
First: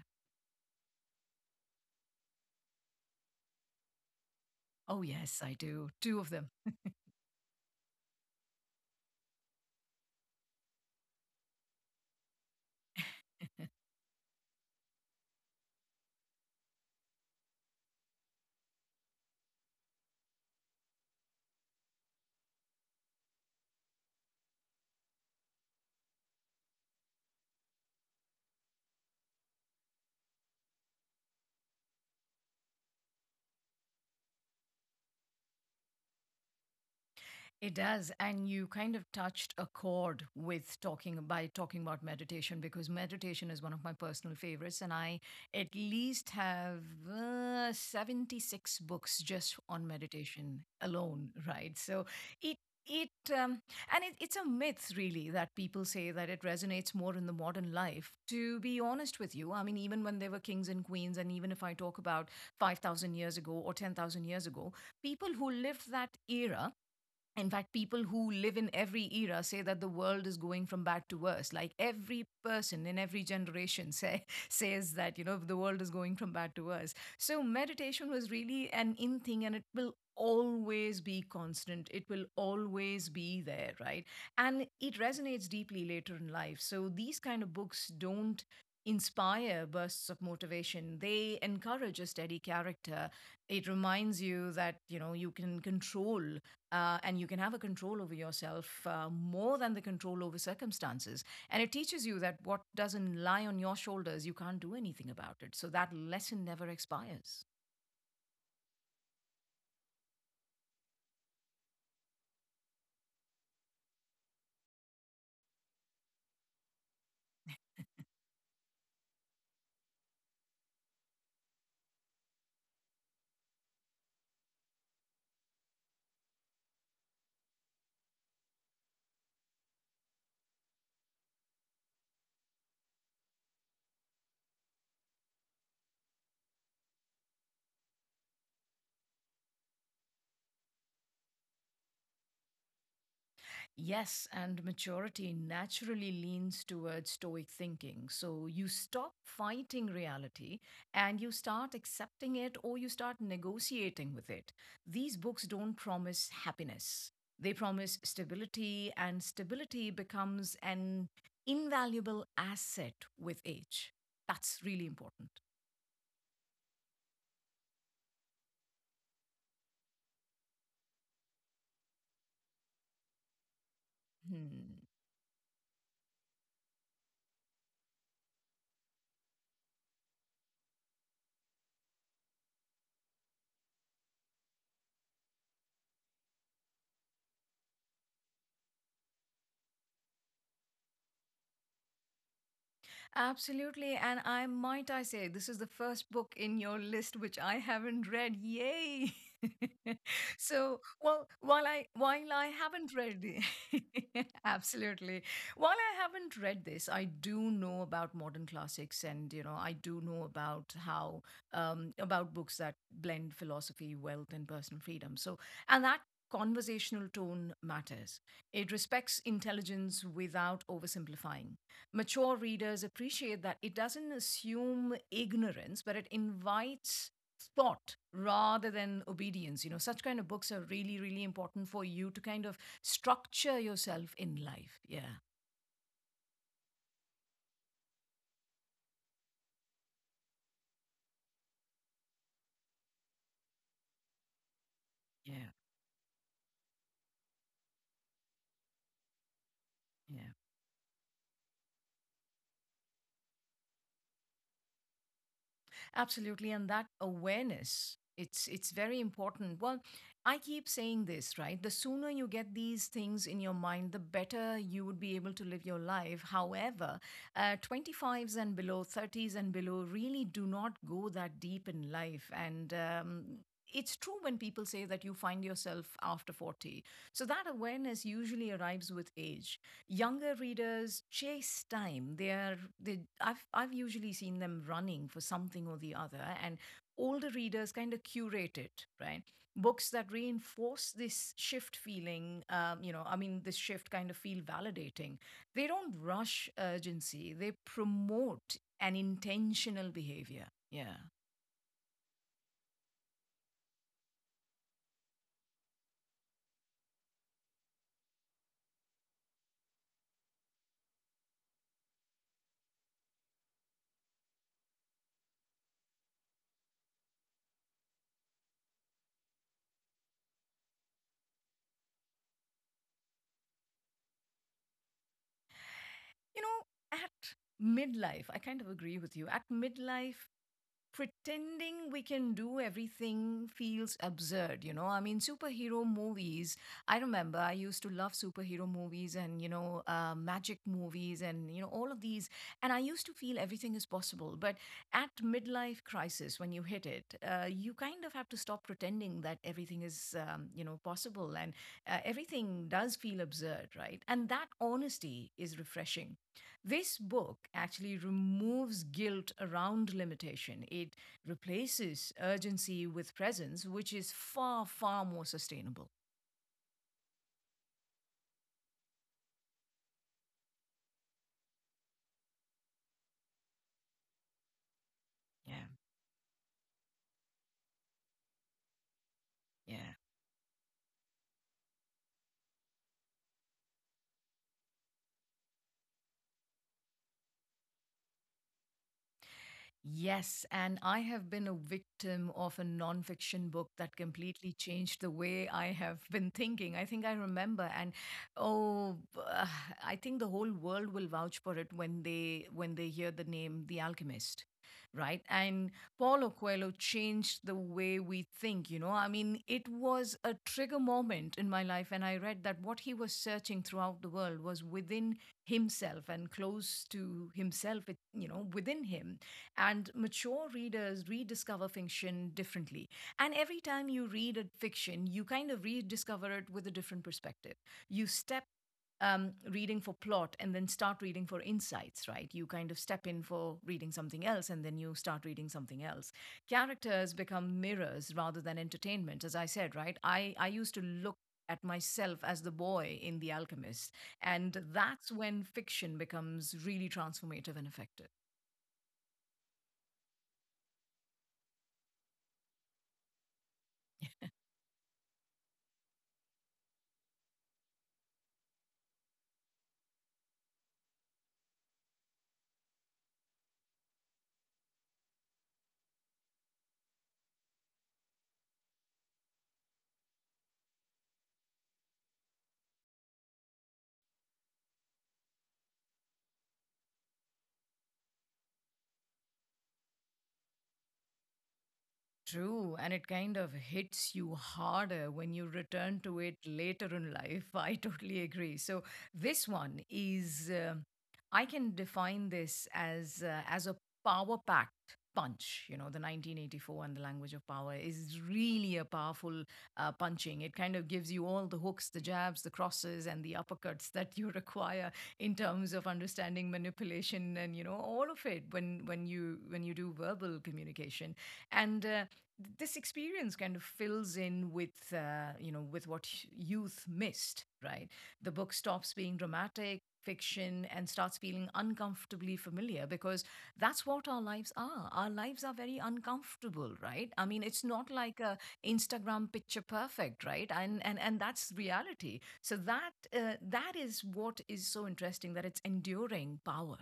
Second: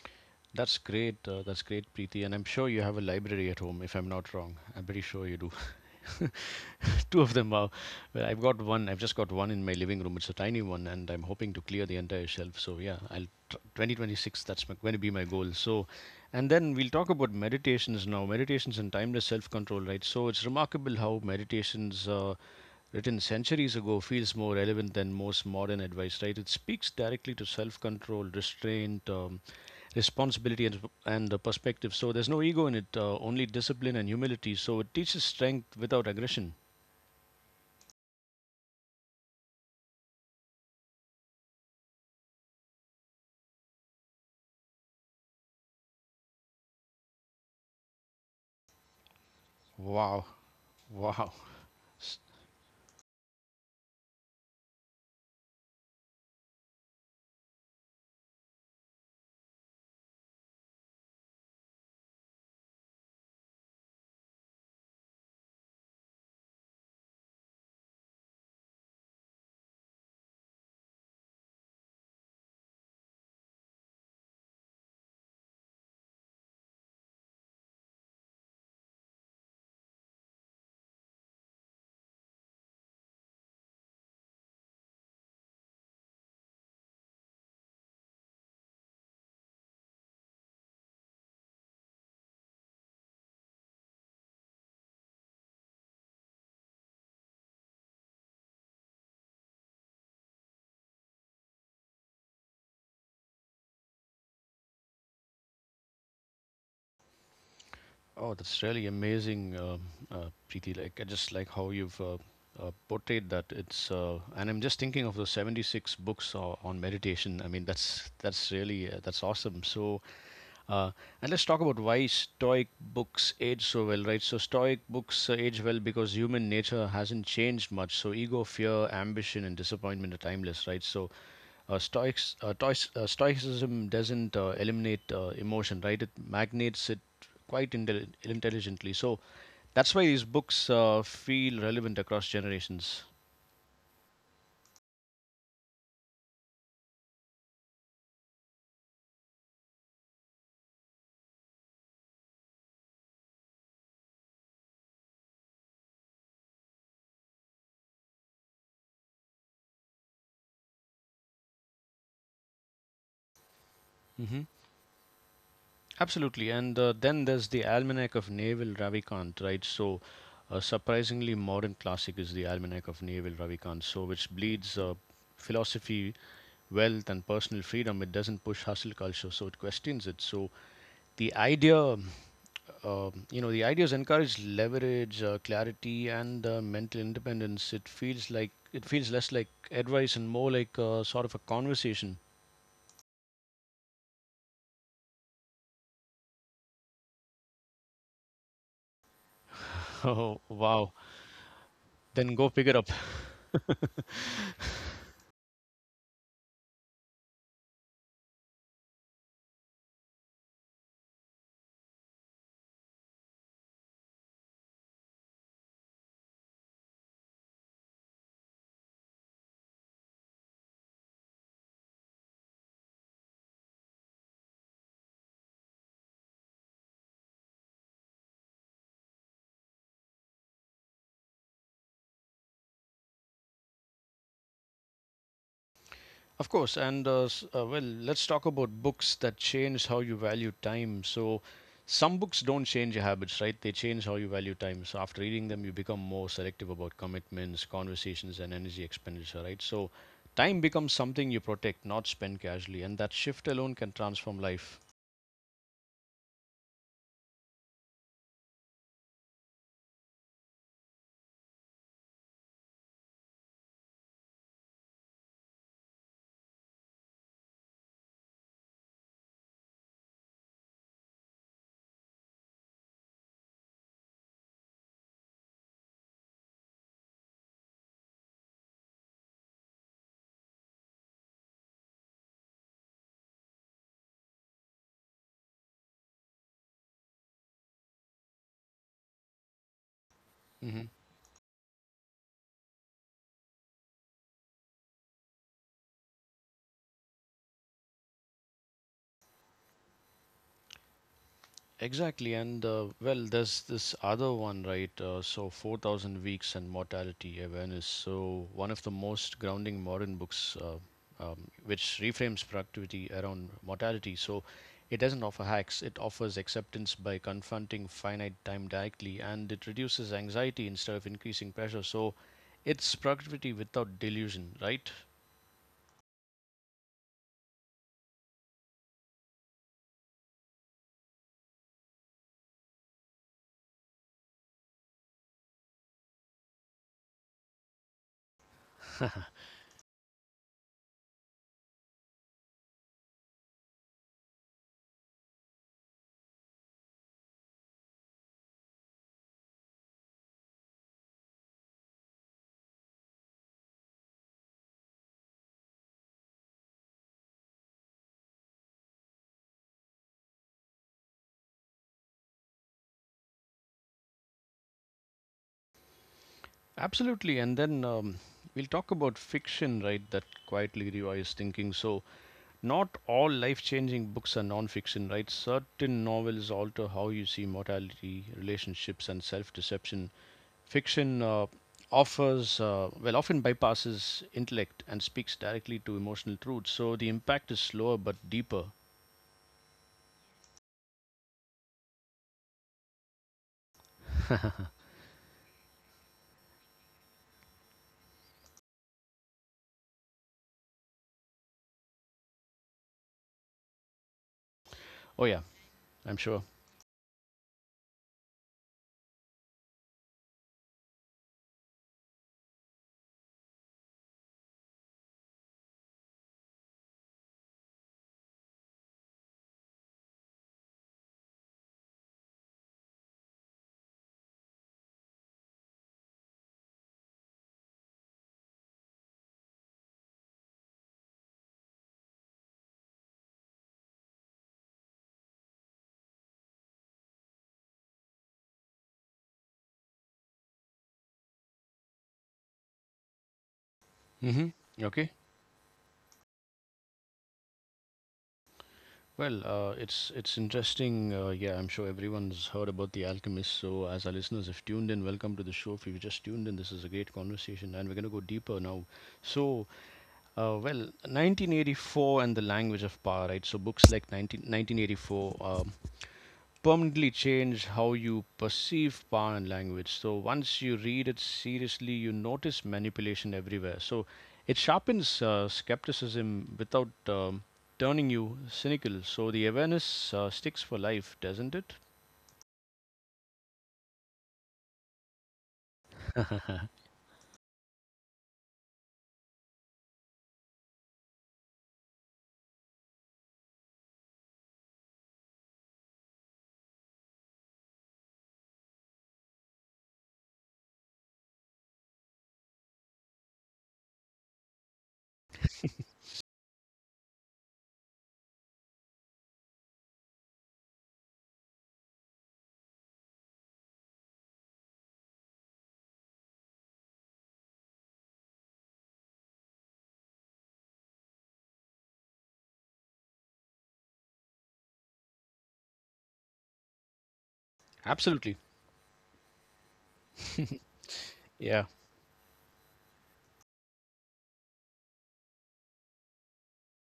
That's great. Uh, that's great, Preeti. And I'm sure you have a library at home, if I'm not wrong. I'm pretty Oh sure you yes, do. I do. Two of them. Two of them are. Well, I've got one. I've just got one in my living room. It's a tiny one, and I'm hoping to clear the entire shelf. So yeah, I'll tr- twenty twenty-six, that's my, going to be my goal. So, and then we'll talk about meditations now. Meditations and timeless self-control, right? So it's remarkable how meditations, uh, written centuries ago, feels more relevant than most modern advice, right? It speaks directly to self-control, restraint, Um, responsibility, and, and uh, perspective. So there's no ego in it, uh, only discipline and humility. So it teaches strength without aggression. It does. And you kind of touched a chord with talking by talking about meditation, because meditation is one of my personal favorites. And I at least have uh, seventy-six books just on Wow, meditation alone, wow. right? So it it um, and it, it's a myth really that people say that it resonates more in the modern life, to be honest with you. I mean, even when they were kings and queens, and even if I talk about five thousand years ago or ten thousand years ago, people who lived that era, in fact people who live in every era say that the world is going from bad to worse. Like every person in every generation say, says that, you know, the world is going from bad to worse. So meditation was really an in thing and it will always be constant, it will always be there, right? And it resonates deeply later in life. So these kind of books don't inspire bursts of motivation, they encourage a steady character. It reminds you that, you know, you can control uh, and you can have a control over yourself, uh, more than the control over circumstances. And it teaches you that what doesn't lie on your shoulders, you can't do anything about it. So that lesson never expires. Oh, that's really amazing, um uh, Preeti. Like, I just like how you've uh, uh, portrayed that. It's uh, and I'm just thinking of the seventy-six books uh, on meditation. I mean, that's that's really uh, that's awesome. So Uh, and let's talk about why Stoic books age so well, right? So, Stoic books uh, age well because human nature hasn't changed much. So, ego, fear, ambition, and disappointment are timeless, right? So, uh, Stoics, uh, tois, uh, Stoicism doesn't uh, eliminate uh, emotion, right? It magnates it quite intelli- intelligently. So, that's why these books uh, feel relevant across generations. Yes, and maturity naturally leans towards stoic thinking. So you stop fighting reality and you start accepting it or you start negotiating with it. These books don't promise happiness, they promise stability, and stability becomes an invaluable asset with age. That's really important. Absolutely. And uh, Then there's the Almanac of Naval Ravikant, right? So, a surprisingly modern classic is the Almanac of Naval Ravikant, so which bleeds Hmm. uh, philosophy, wealth, and personal freedom. It doesn't push hustle culture, so it questions it. So, the idea, uh, you know, the ideas encourage leverage, uh, clarity, and uh, mental independence. It feels like it feels less like advice and more like uh, sort of a conversation. Absolutely. And I might I say this is the first book in your list which I haven't read. Yay. Oh, So wow. well, while I while Then go I pick it up. haven't read it- Absolutely. While I haven't read this, I do know about modern classics, and you know, I do know about how um about books that blend philosophy, wealth, and personal freedom. So, and that conversational tone matters. It respects intelligence without oversimplifying. Mature readers appreciate that it doesn't assume ignorance, but it invites thought rather than obedience. You know, such kind of books are really, really important for you to kind of structure yourself in life. Yeah, Of course, and uh, s- uh, well, let's talk about books that change how you value time. So, some books don't change your habits, right? They change how you value time. So, after reading yeah, them, you become more selective about commitments, conversations, and energy expenditure, right? So, yeah. time becomes something you protect, not spend casually, and that shift alone can transform life. Absolutely, and that awareness, it's it's very important. Well, I keep saying this, right? The sooner you get these things in your mind, the better you would be able to live your life. However, uh, twenty-fives and below, thirties and below really do not go that deep in life. And um, it's true when people say that you find yourself after forty. So that awareness usually arrives with age. Younger readers chase time, they are they i've I've usually seen them running for something or the other, and older readers kind of curate it, right? Books that Hmm. reinforce this shift feeling, um, you know i mean this shift kind of feel validating. They don't rush urgency, they promote an intentional behavior. Yeah. Exactly, and uh, well, there's this other one, right? Uh, so, four thousand Weeks and Mortality Awareness. So, one of the most grounding modern books, uh, um, which reframes productivity around mortality. So, it doesn't offer hacks, it offers acceptance by confronting finite time directly, and it reduces anxiety instead of increasing pressure. So, it's productivity without delusion, right? You know, at midlife, I kind of agree with you. At midlife, pretending we can do everything feels absurd. You know, I mean, superhero movies. I remember I used to love superhero movies, and you know, uh, magic movies and you know, all of these. And I used to feel everything is possible, but at midlife crisis, when you hit it, uh, you kind of have to stop pretending that everything is, um, you know possible, and uh, everything does feel absurd, right? And that honesty is refreshing. This book actually removes guilt around limitation. It replaces urgency with presence, which is far, far more sustainable. Absolutely, and then um, we'll talk about fiction, right, that quietly rewires thinking. So, not all life changing books are non fiction, right? Yeah, Certain novels alter how you see mortality, relationships, and self yeah. deception. Fiction uh, offers, uh, well, often bypasses intellect and speaks directly to emotional truths. So the impact is slower but deeper. Yes, and I have been a victim of a nonfiction book that completely changed the way I have been thinking. I think I remember, and oh, b- uh, I think the whole world will vouch for it when they when they hear the name The Alchemist, right? Oh, yeah, And I'm Paulo sure. Coelho changed the way we think. You know, I mean, it was a trigger moment in my life, and I read that what he was searching throughout the world was within himself and close to himself, it- you know, within him. And mature readers rediscover fiction differently. And every time you read a fiction, you kind of rediscover it with a different perspective. You step um, reading for plot and then start reading for insights, right? You kind of step in for reading something else and then you start reading something else. Characters become mirrors rather than entertainment, as I said, right? I, I used to look at myself as the boy in The Alchemist, Hmm. and Okay. that's when fiction becomes really transformative and effective. Well, uh, it's it's interesting. Uh, yeah, I'm sure everyone's heard about The Alchemist. So, as our listeners have tuned in, welcome to the show. If you've just tuned in, this is a great conversation, and we're going to go deeper now. So, Uh, well, nineteen eighty-four and the language of power, right? So books like one nine one nine eight four um, permanently change how you perceive power and language. So once you read it seriously, you notice manipulation everywhere. So it sharpens uh, skepticism without um, turning you cynical. So the awareness uh, sticks for life, doesn't it? True, and it kind of hits you harder when you return to it later in life. I totally agree. So this one is, um I can define this as uh, as a power packed punch. You know, the nineteen eighty-four and the language of power is really a powerful uh, punching. It kind of gives you all the hooks, the jabs, the crosses, and the uppercuts that you require in terms of understanding manipulation and you know, all of it when when you when you do verbal communication. And. Uh, this experience kind of fills in with uh, you know with what youth missed, right? The book stops being dramatic fiction and starts feeling uncomfortably familiar, because that's what our lives are. Our lives are very uncomfortable, right? I mean, it's not like Absolutely. a instagram picture perfect, right? And and and that's Yeah. reality. So that uh, that is what is so interesting, that it's enduring power.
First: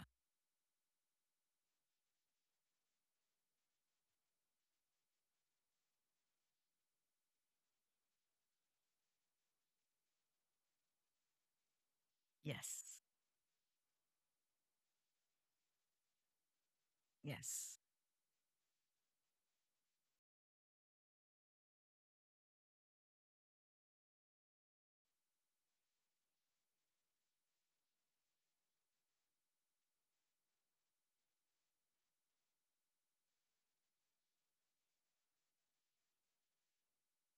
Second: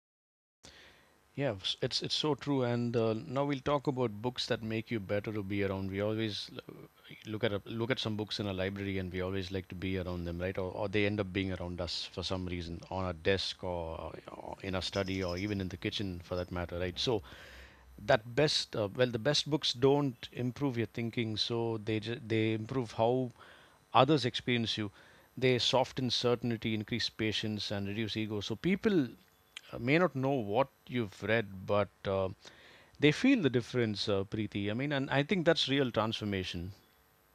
Yeah, s- it's it's so true. And uh, Now we'll talk about books that make you better to be around. We always look at a, look at some books in a library, and we always like to be around them, right, or, or they end up being around us for some reason Yes. on our desk, or, or in our study, or even in the kitchen for that matter, right? So Yes. that best, uh, well, the best books don't improve your thinking, so they they improve how others experience you. They soften certainty, increase patience, and reduce ego. So people uh, may not know what you've read, but uh, they feel the difference, uh, Preeti. I mean, and I think that's real transformation.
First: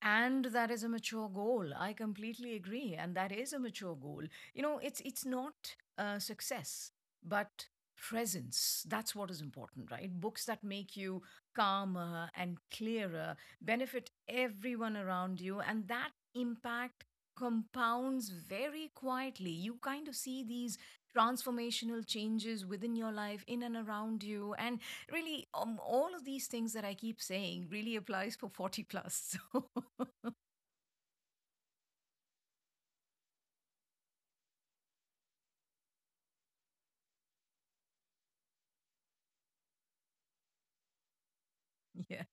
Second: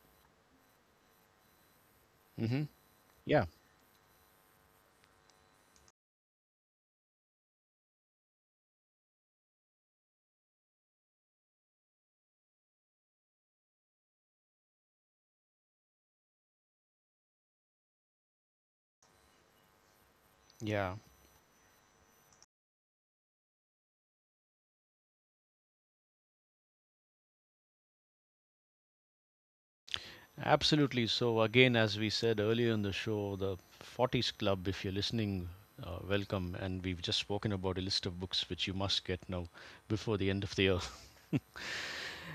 And that is a mature goal. I completely Hmm. agree, and that Yeah. is a mature goal. You know, it's it's not uh, success, but presence. That's what is important, right? Books that make you calmer and clearer benefit everyone around you, and that impact compounds very quietly. You kind of see these Yeah. transformational changes within your life, in and around you, and really, um, all of these things that I keep saying really applies for forty plus so Absolutely. So, again, as we said earlier in the show, the forties Club, if you're listening, uh, welcome. And we've just spoken about a list of books which you must get now before the end of the year. yeah.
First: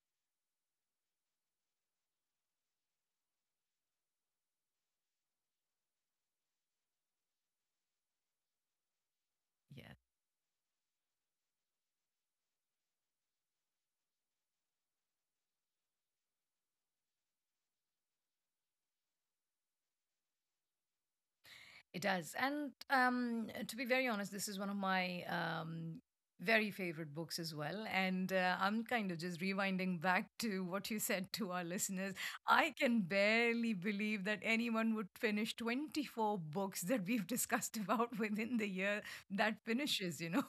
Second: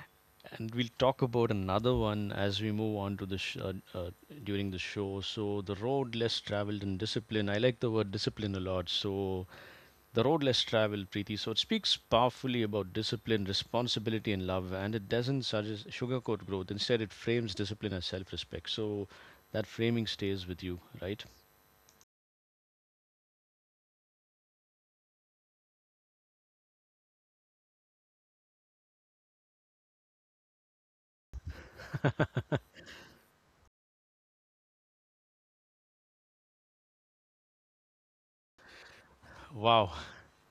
And we'll talk about another one as we move on to the sh- uh, uh, during the show. So, The Road Less Traveled in Discipline. I like the word discipline a lot. So, Yeah, the Road Less Traveled, Preeti. So it speaks powerfully about discipline, responsibility, and love, and it doesn't suggest sugarcoat growth. Instead, it frames discipline as self-respect. So that framing stays with you, right? it does. And um, to be very honest, this is one of my, um, very favorite books as well. And uh, I'm kind of just rewinding back to what you said to our listeners. I can barely believe that anyone would finish twenty-four books that we've discussed about within the year that Wow, finishes, you know.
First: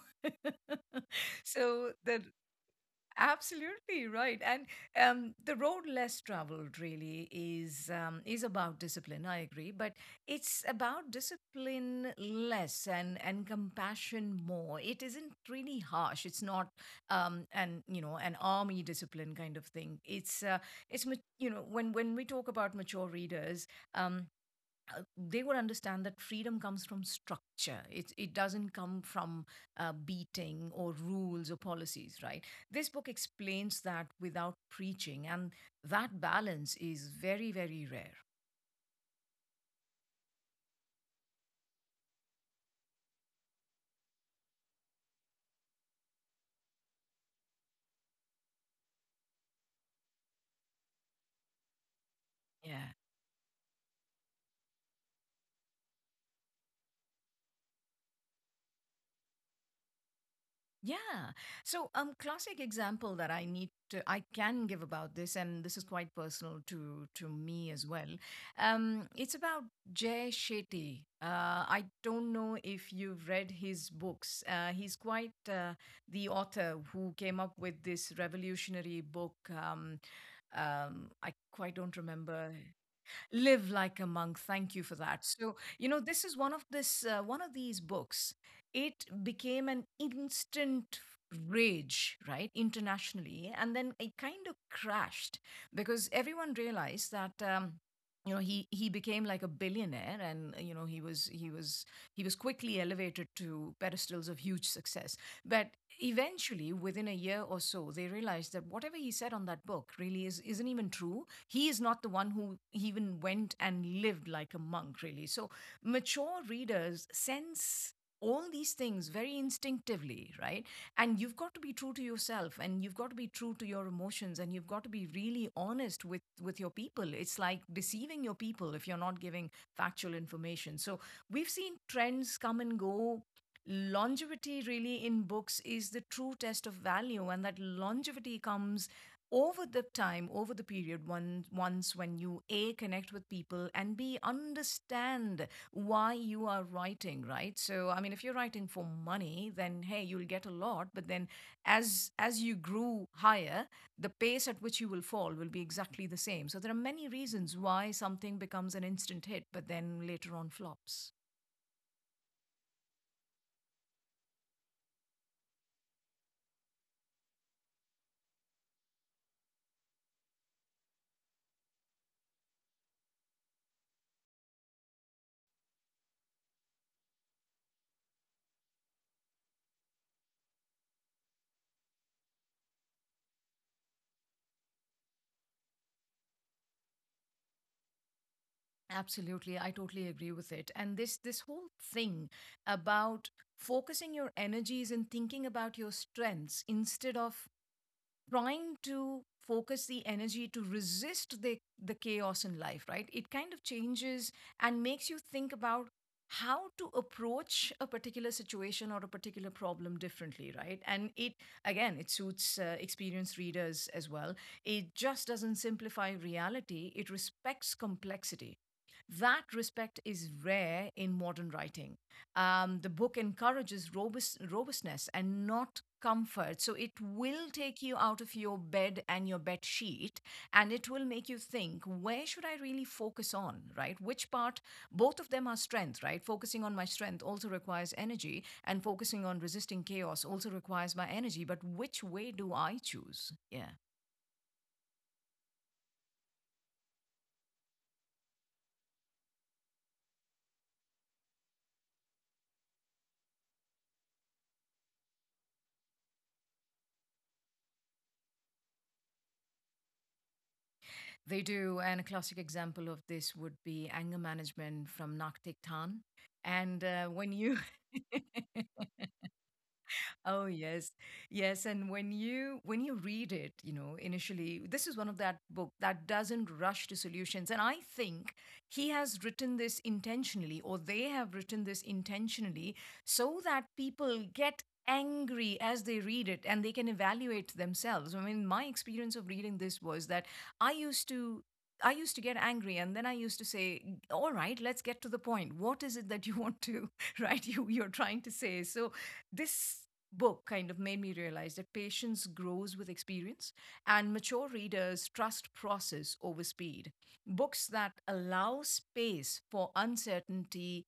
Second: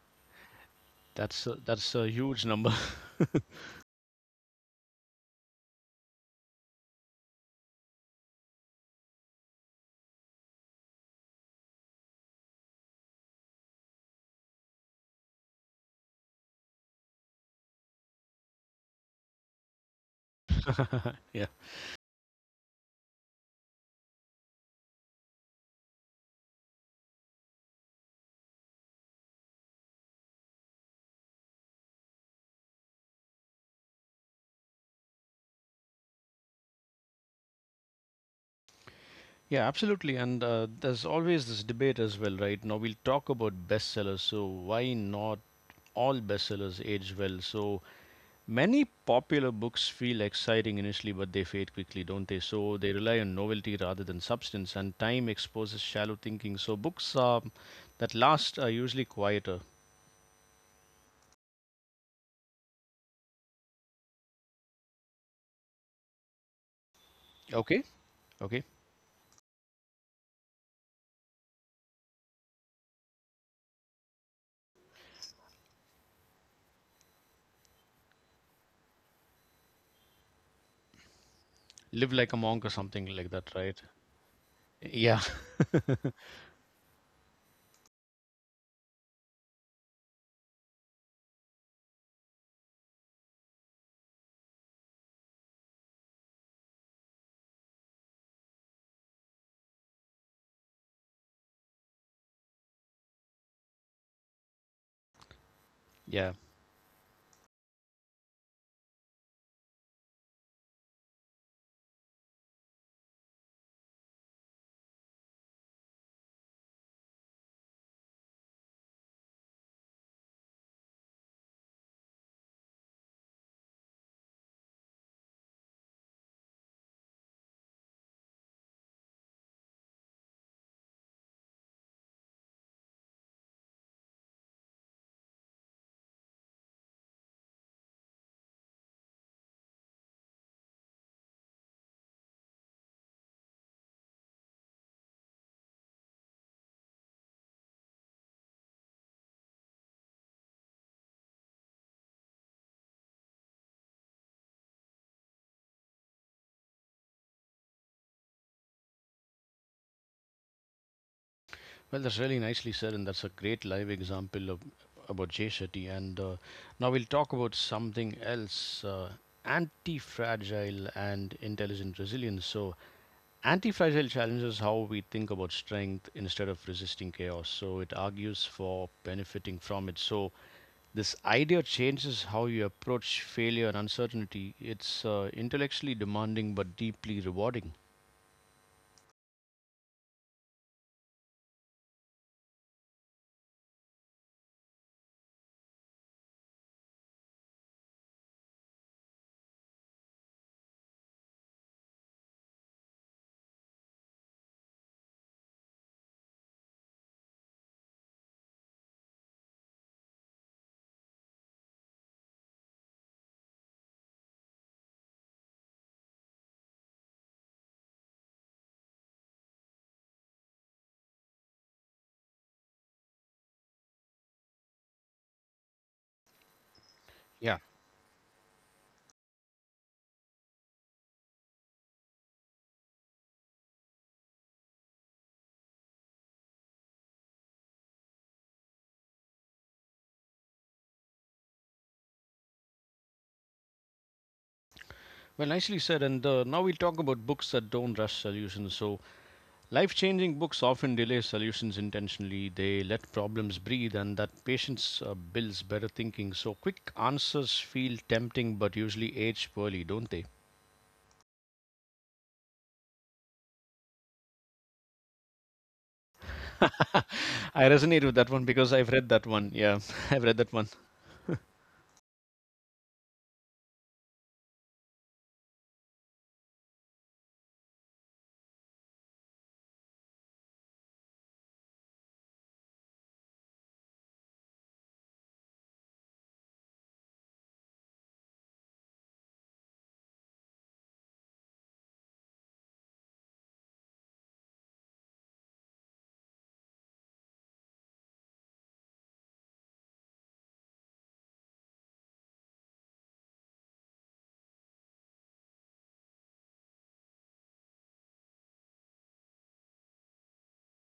that's a, So that's a the. huge number. Absolutely right. And um, the road less traveled really is, um, is about discipline. I agree, but it's about discipline less and and compassion more. It isn't really harsh. It's not um, an, you know, an army discipline kind of thing. It's uh, it's ma- Yeah. you know, when when we talk about mature readers. Um, uh, they would understand that freedom comes from structure. It, it doesn't come from uh, beating or rules or policies, right? This book explains that without preaching, and that balance is very, very rare. Yeah, absolutely. And uh, There's always this debate as well, right? Now we'll talk about bestsellers. So why not all bestsellers age well? So many popular books feel exciting initially, but they fade quickly, don't they? So Yeah. they rely on novelty rather than substance, and time exposes shallow thinking. So books um, that last are usually quieter. Yeah. So, um, classic example that I need to, I can give about this, and this is quite personal to to me Okay, as well. okay. Um, it's about Jay Shetty. Uh, I don't know if you've read his books. Uh, he's quite uh, the author who came up with this revolutionary book. Um, um, I quite don't Live like a remember monk or something like that, live right? like a monk. Thank you for Yeah, that. So, you know, this is one of this uh, one of these books. It became an instant rage, right, internationally, and then it kind of crashed because everyone realized that, um, you know, he he became like a billionaire. And you know, he was he was he was quickly elevated to pedestals of huge success. But yeah. eventually, within a year or so, they realized that whatever he said on that book really is, isn't even true. He is not the one who even went and lived like a monk, really. So mature readers sense all these things very instinctively, right? And you've got to be true to yourself, and you've got to be true to your emotions, and you've got to be really honest with, with your people. It's like deceiving your people if you're not giving factual information. So we've seen trends come and go. Longevity really in books is the true test of value, and that longevity comes over the time, over the period, one, once when you, a, connect with people, and b, understand why you are writing, right? So I mean, if you're writing for money, then hey, you'll get a lot. But then as as you grew higher, the pace at which you will fall will be exactly the same. So there are many reasons why something becomes an instant hit, but then later on flops. Well, that's really nicely said, and that's a great live example of, about Jay Shetty. And uh, Now we'll talk about something else, uh, anti fragile and intelligent resilience. So, Anti-fragile challenges how we think about strength. Instead of resisting chaos, so it argues for benefiting from it. So this idea changes how you approach failure and uncertainty. It's uh, intellectually demanding but deeply rewarding. Absolutely, I totally agree with it. And this this whole thing about focusing your energies and thinking about your strengths, instead of trying to focus the energy to resist the, the chaos in life, right? It kind of changes and makes you think about how to approach a particular situation or a particular problem differently, right? And it, again, it suits uh, experienced readers as well. It just doesn't simplify reality, it respects complexity. That respect is rare in modern writing. Um, the book encourages robust, robustness and not comfort. So it will Yeah. take you out of your bed and your bed sheet, and it will make you think, where should I really focus on, right? Which part? Both of them are strength, right? Focusing on my strength also requires energy, and focusing on resisting chaos also requires my energy. But which way do I choose? Yeah, Well, nicely said. And uh, Now we'll talk about books that don't rush solutions. So, life changing books often delay solutions intentionally. They let problems breathe, and that patience uh, builds better thinking. So, quick answers feel tempting but usually age poorly, don't they? they do. And a classic example of this would be anger management from Naktik Tan. And uh, when you. I resonate with that one because I've read that one. Yeah, I've read Oh that one. yes, yes. And when you when you read it, you know, initially, this is one of that book that doesn't rush to solutions. And I think he has written this intentionally, or they have written this intentionally, so that people get angry as they read it and they can evaluate themselves. I mean, my experience of reading this was that I used to I used to get angry, and then I used to say, all right, let's get to the point. What is it that you want to, right? You you're trying to say. So this book kind of made me realize that patience grows with experience, and mature readers trust process over speed. Books that allow space for uncertainty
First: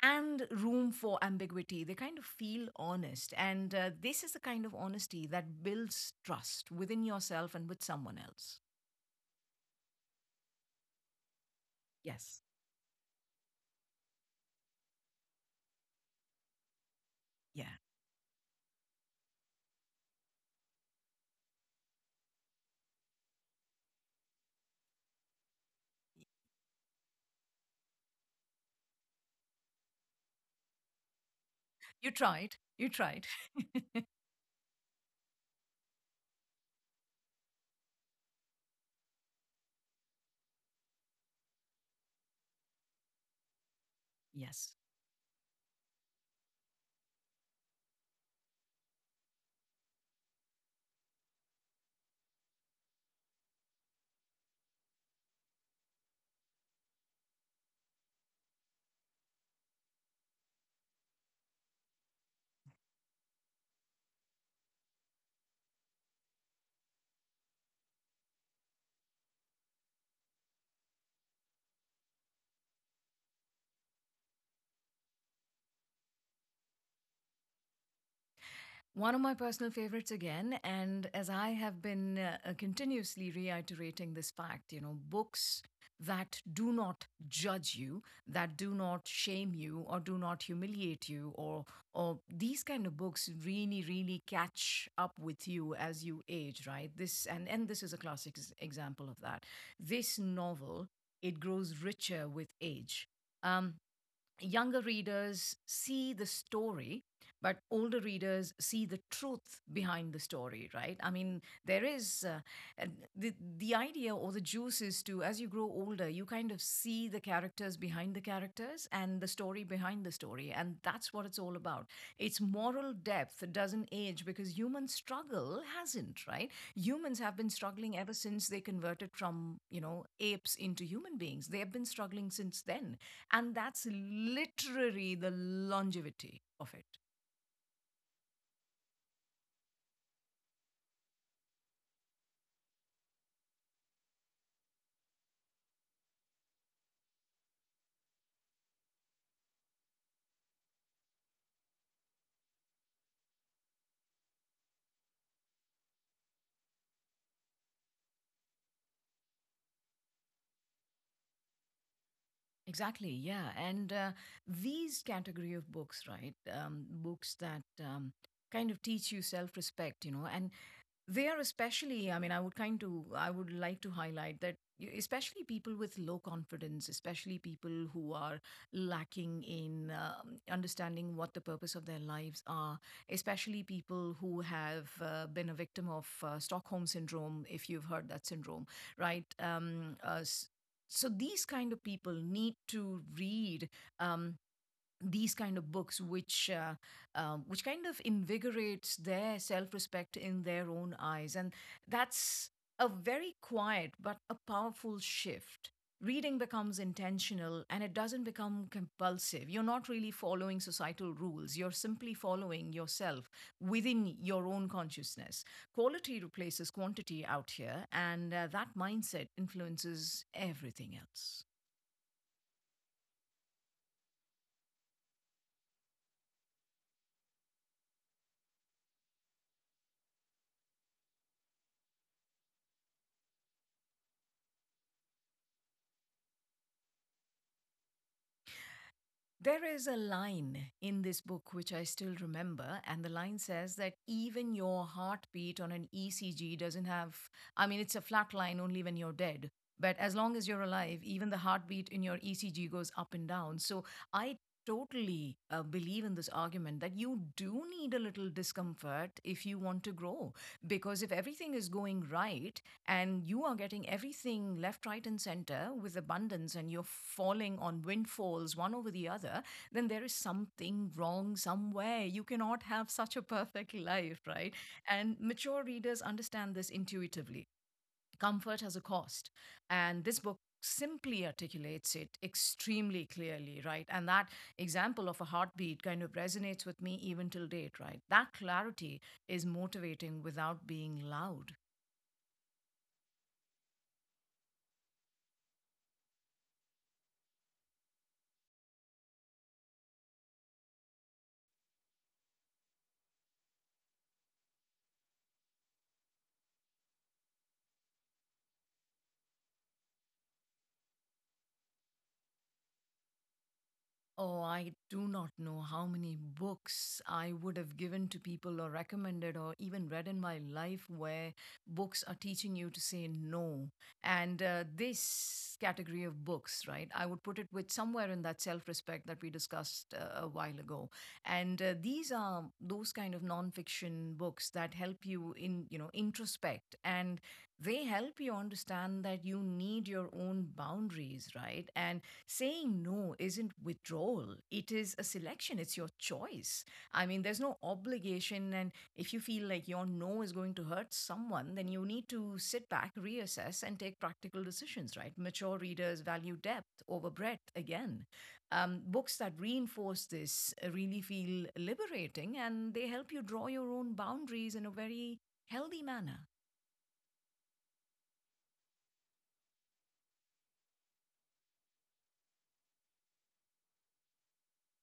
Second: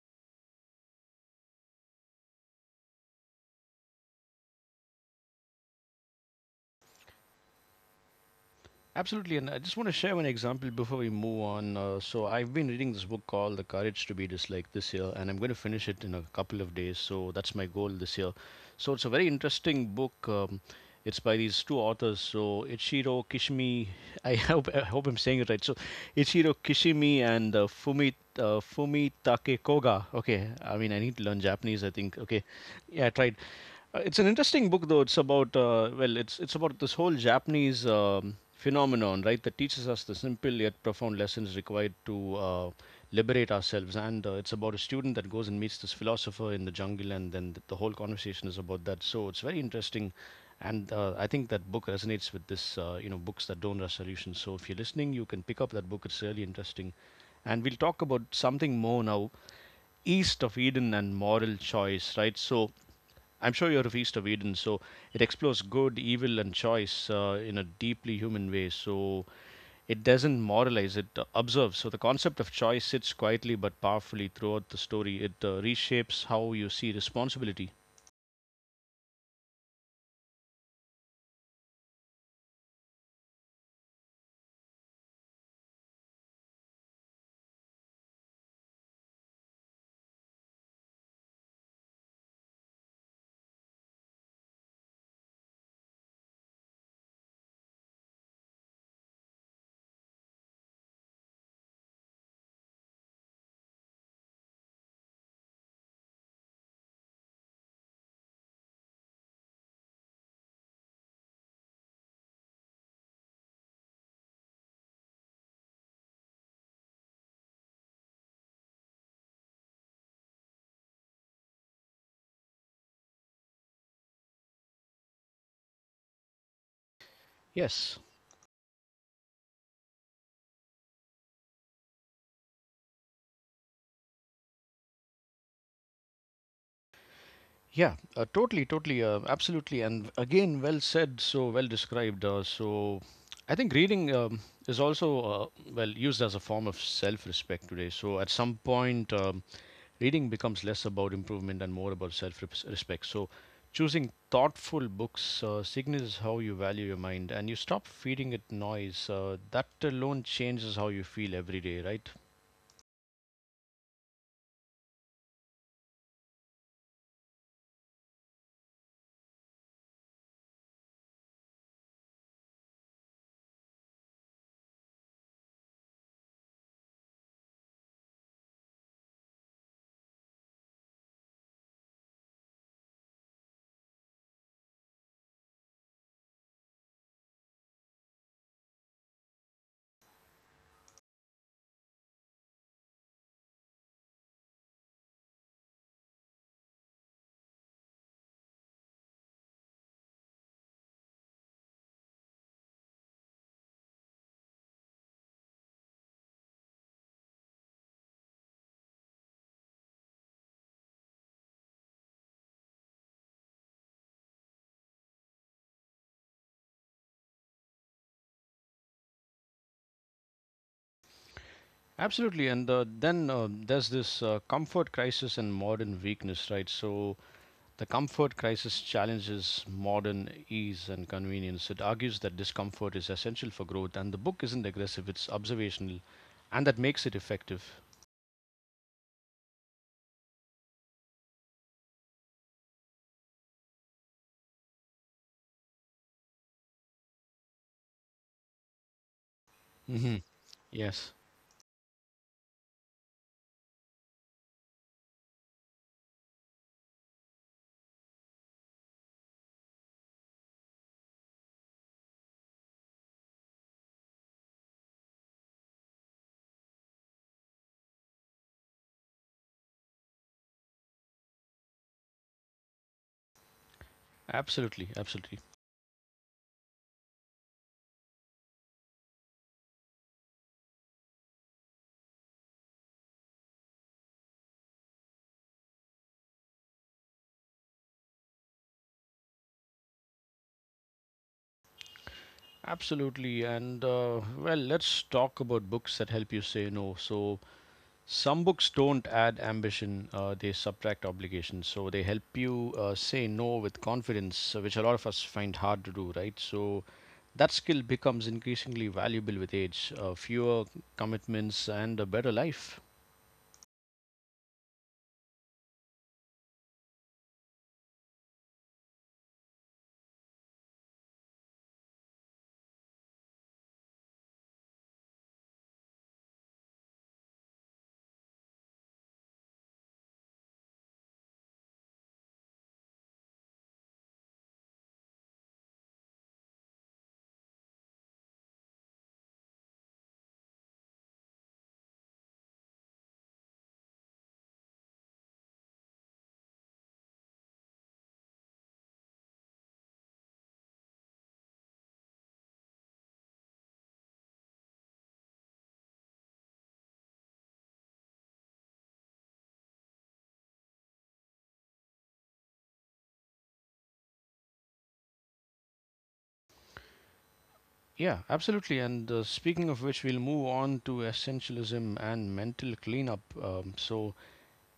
and room for ambiguity, they kind of feel honest. And uh, this is the kind of honesty that builds trust within yourself and with someone else. Absolutely. And I just want to share one example before we move on. Uh, so, Yes. I've been reading this book called The Courage to Be Disliked this year, and I'm going to finish it in a couple of days. So, that's my Yeah. goal this year. So, it's a very interesting book. Um, it's by these two authors. So, Ichiro Kishimi, I hope, I hope I'm saying it right. So, Ichiro Kishimi and uh, Fumito, uh, Fumi Takekoga. Okay, I mean, I need to learn Japanese, I You think. Okay, tried. You yeah, I tried. tried. Uh, it's an interesting book, though. It's about, uh, well, it's, it's about this whole Japanese um, phenomenon, right, that teaches us the simple yet profound lessons required to uh, liberate ourselves. And uh, It's Yes. about a student that goes and meets this philosopher in the jungle, and then th- the whole conversation is about that. So it's very interesting. And uh, I think that book resonates with this, uh, you know, books that don't have solutions. So if you're listening, you can pick up that book. It's really interesting and we'll talk about something more now. East of Eden and moral choice, right? So I'm sure you're of East of Eden. So it explores good, evil and choice uh, in a deeply human way. So it doesn't moralize, it uh, observes. So the concept of choice sits quietly but powerfully throughout the story. It uh, reshapes how you see responsibility. One of my personal favorites again, and as I have been uh, continuously reiterating this fact, you know, books that do not judge you, that do not shame you, or do not humiliate you, or or these kind of books really, really catch up with you as you age, right? This and and this is a classic s- example of that. This novel, it grows richer with age. Um, younger readers see the story, but older readers see the truth behind the story, right? I mean, there is uh, the the idea or the juice is to, as you grow older, you kind of see the characters behind the characters and the story behind the story, and that's what it's all about. Its moral depth, it doesn't age because human struggle hasn't, right? Humans have been Yes. struggling ever since they converted from, you know, apes into human beings. They have been struggling since then, and that's literally the longevity of it. Yeah, uh, totally, totally, uh, absolutely, and again, well said, so well described. Uh, so, I think reading um, is also uh, well used as a form of self-respect today. So, at some point, um, reading becomes less about improvement and more about self-respect. So, choosing thoughtful books uh, signals how you value your mind, and you stop feeding it noise. Uh, that alone changes how you feel every day, right? Exactly, yeah. And uh, these category of books, right? Um, books that, um, kind of teach you self respect, you know, and they are especially, I mean, I would kind to, I would like to highlight that you- especially people with low confidence, especially people who are lacking in, um, understanding what the purpose of their lives are, especially people who have uh, been a victim of uh, Stockholm syndrome, if you've heard that syndrome, right? Um, uh, s- so these kind of people need to read, um, these kind of books which, uh, um, which kind of invigorates their self-respect in their own eyes. And that's a very quiet but a powerful shift. Reading becomes intentional and it doesn't become compulsive. You're not really following societal rules, you're simply following yourself, within your own consciousness. Quality replaces quantity out here, and uh, that mindset influences everything else. Absolutely, and uh, then uh, there's this uh, comfort crisis and modern weakness, right? So the comfort crisis challenges modern ease and convenience. It argues that discomfort is essential for growth, and the book isn't aggressive, it's observational, and that makes it effective. There is a line in this book which I still remember, and the line says that even your heartbeat on an E C G doesn't have, I mean, it's a flat line only when you're dead. But as Hmm. long as you're alive, Yes, even the heartbeat in your E C G goes up and down. So I totally uh, believe in this argument that you do need a little discomfort if you want to grow. Because if everything is going right, and you are getting everything left, right, and center with abundance, and you're falling on windfalls one over the other, then there is something wrong somewhere. You cannot have such a perfect life, right? absolutely, And absolutely. mature readers understand this intuitively. Comfort has a cost, and this book simply articulates it extremely clearly, right? And that example of a heartbeat kind of resonates with me even till date, right? That clarity is motivating without being loud. Absolutely, and uh, well, let's talk about books that help you say no. So, some books don't add ambition, uh, they subtract obligations. So they help you uh, say no with confidence, uh, which a lot of us find hard to do, right? So that skill becomes increasingly valuable with age, uh, fewer commitments, and a better life. Oh, I do not know how many books I would have given to people or recommended or even read in my life where books are teaching you to say no. And uh, this category of books, right, I would put it with somewhere in that self respect that we discussed uh, a while ago. And uh, these are those kind of non-fiction books that help you in, you know, introspect, and they help you understand that you need your own boundaries, right? And saying no isn't withdrawal, it is a selection, it's your choice. I mean, there's no obligation, and if you feel like your no is going to hurt someone, then you need to sit back, reassess and take practical decisions, right? Mature readers value depth over breadth again. Um, books that reinforce this uh, really feel liberating, and they help you draw your own boundaries in a very healthy manner. Yeah, absolutely. And uh, speaking of which, we'll move on to essentialism and mental cleanup. Um, so,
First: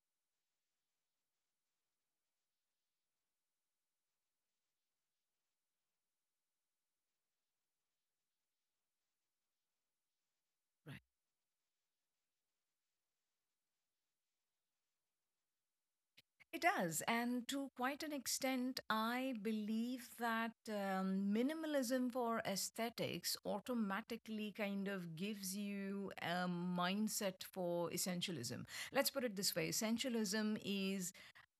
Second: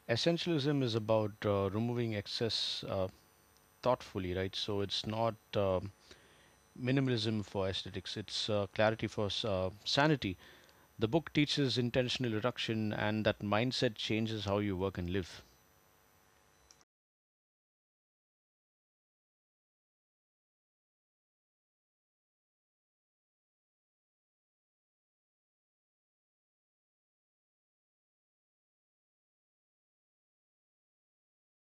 essentialism is about uh, removing excess uh, thoughtfully, right? So, it's not uh, minimalism for aesthetics, it's uh, clarity for uh, sanity. Right. The book teaches intentional reduction, and that mindset changes how you work and live. It does. And to quite an extent, I believe that um, minimalism for aesthetics automatically kind of gives you a mindset for essentialism. Let's put it this way: essentialism is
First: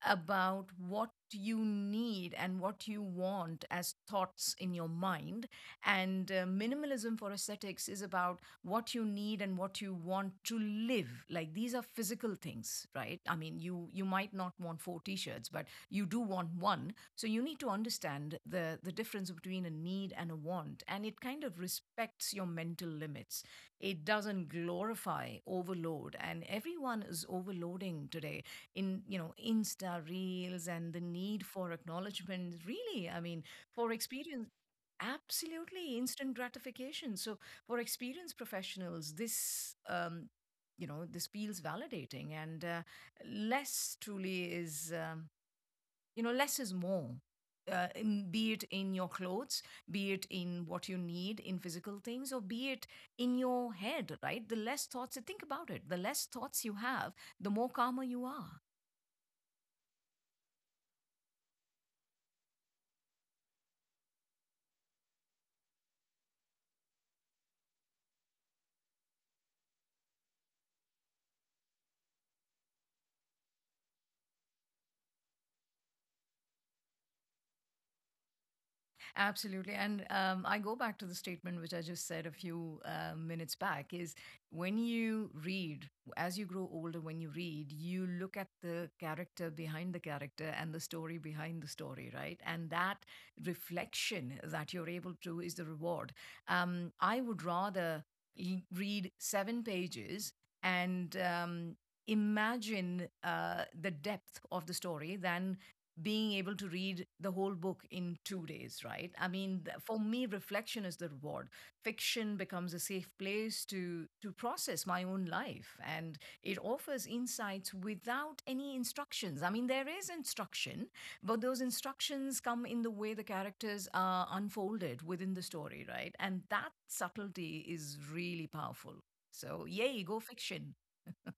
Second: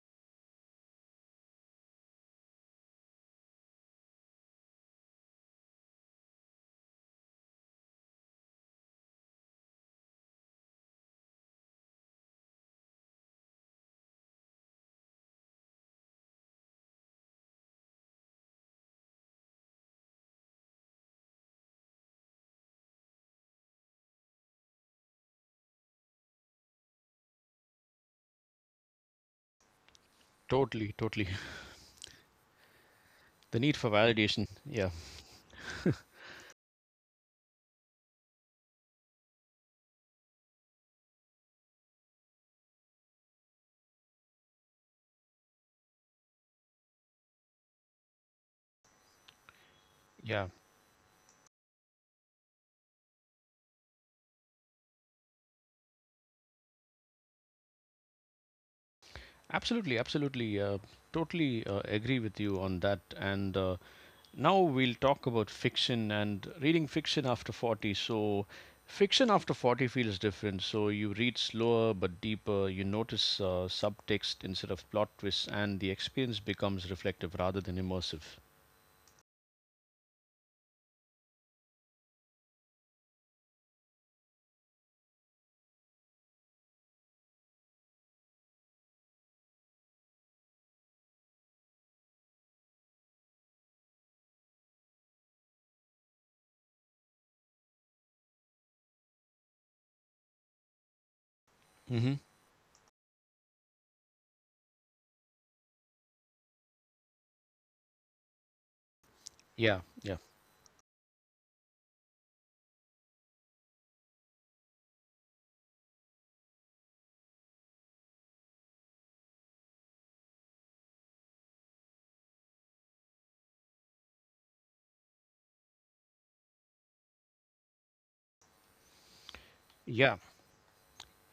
about what you need and what you want as thoughts in your mind. And uh, minimalism for aesthetics is about what you need and what you want to live like. These are physical things, right? I mean, you you might not want four t-shirts, but you do want one, so you need to understand the the difference between a need and a want, and it kind of respects your mental limits. It doesn't glorify overload, and everyone is overloading today in, you know, insta reels and Totally, the totally. need for acknowledgement, really. I mean, The need for for experience. validation. Yeah, Absolutely, instant gratification. So for experienced professionals, this, um, you know, this feels validating, and uh, less truly is, um, you know, less is more. Uh, in, be it in your clothes, be it yeah. in what you need in physical things, or be it in your head, right? The less thoughts, think about it, the less thoughts you have, the more calmer you are. Absolutely, absolutely. Uh, totally uh, agree with you on that. And uh, now we'll talk about fiction and reading fiction after forty. So, fiction after forty feels different. So, you read slower but deeper, you notice uh, subtext instead of plot twists, and the experience becomes reflective rather than immersive. Absolutely. And um, I go back to the statement which I just said a few uh, minutes back is, when you read, as you grow older, when you read, you look at the character behind the character and the story behind the story, right? And that reflection that you're able to is the reward. Um, I would rather l- read seven pages and, um, Hmm. imagine uh, the depth of the story than being able to read the whole book in two days, right? I mean, th- Yeah, for yeah, me, reflection is the reward. Fiction becomes a safe place to to process my own life, and it offers insights without any instructions. I mean, there is instruction, but those instructions come in the way the characters are unfolded within the story, right? And that subtlety is really powerful. So, yay, go yeah, fiction.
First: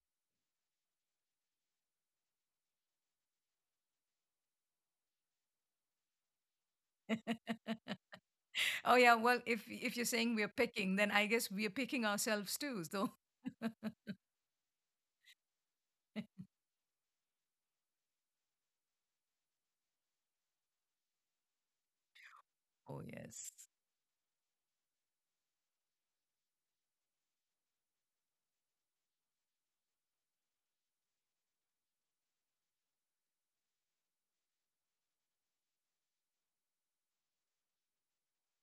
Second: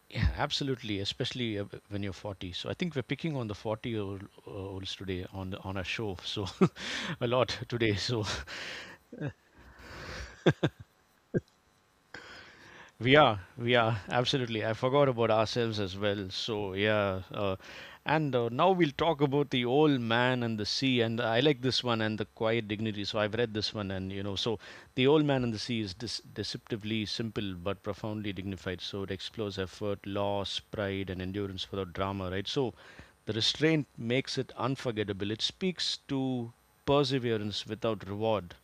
yeah, absolutely. Especially uh, when you're forty. So I think we're picking on the forty year olds today on the- on our show. So a lot today. So Oh yeah, well, if if you're saying we're picking, then I guess we're picking ourselves too. So, we are, we are, absolutely. I forgot about ourselves as well. So, yeah. Uh, and uh, now we'll talk about The Old Man and the Sea. And I like this one and the quiet oh, dignity. So, I've yes. read this one, and you know, so The Old Man and the Sea is dis- deceptively simple but profoundly dignified. So, it explores effort, loss, pride, and endurance without drama, right? So, the restraint makes it unforgettable. It speaks to perseverance without reward.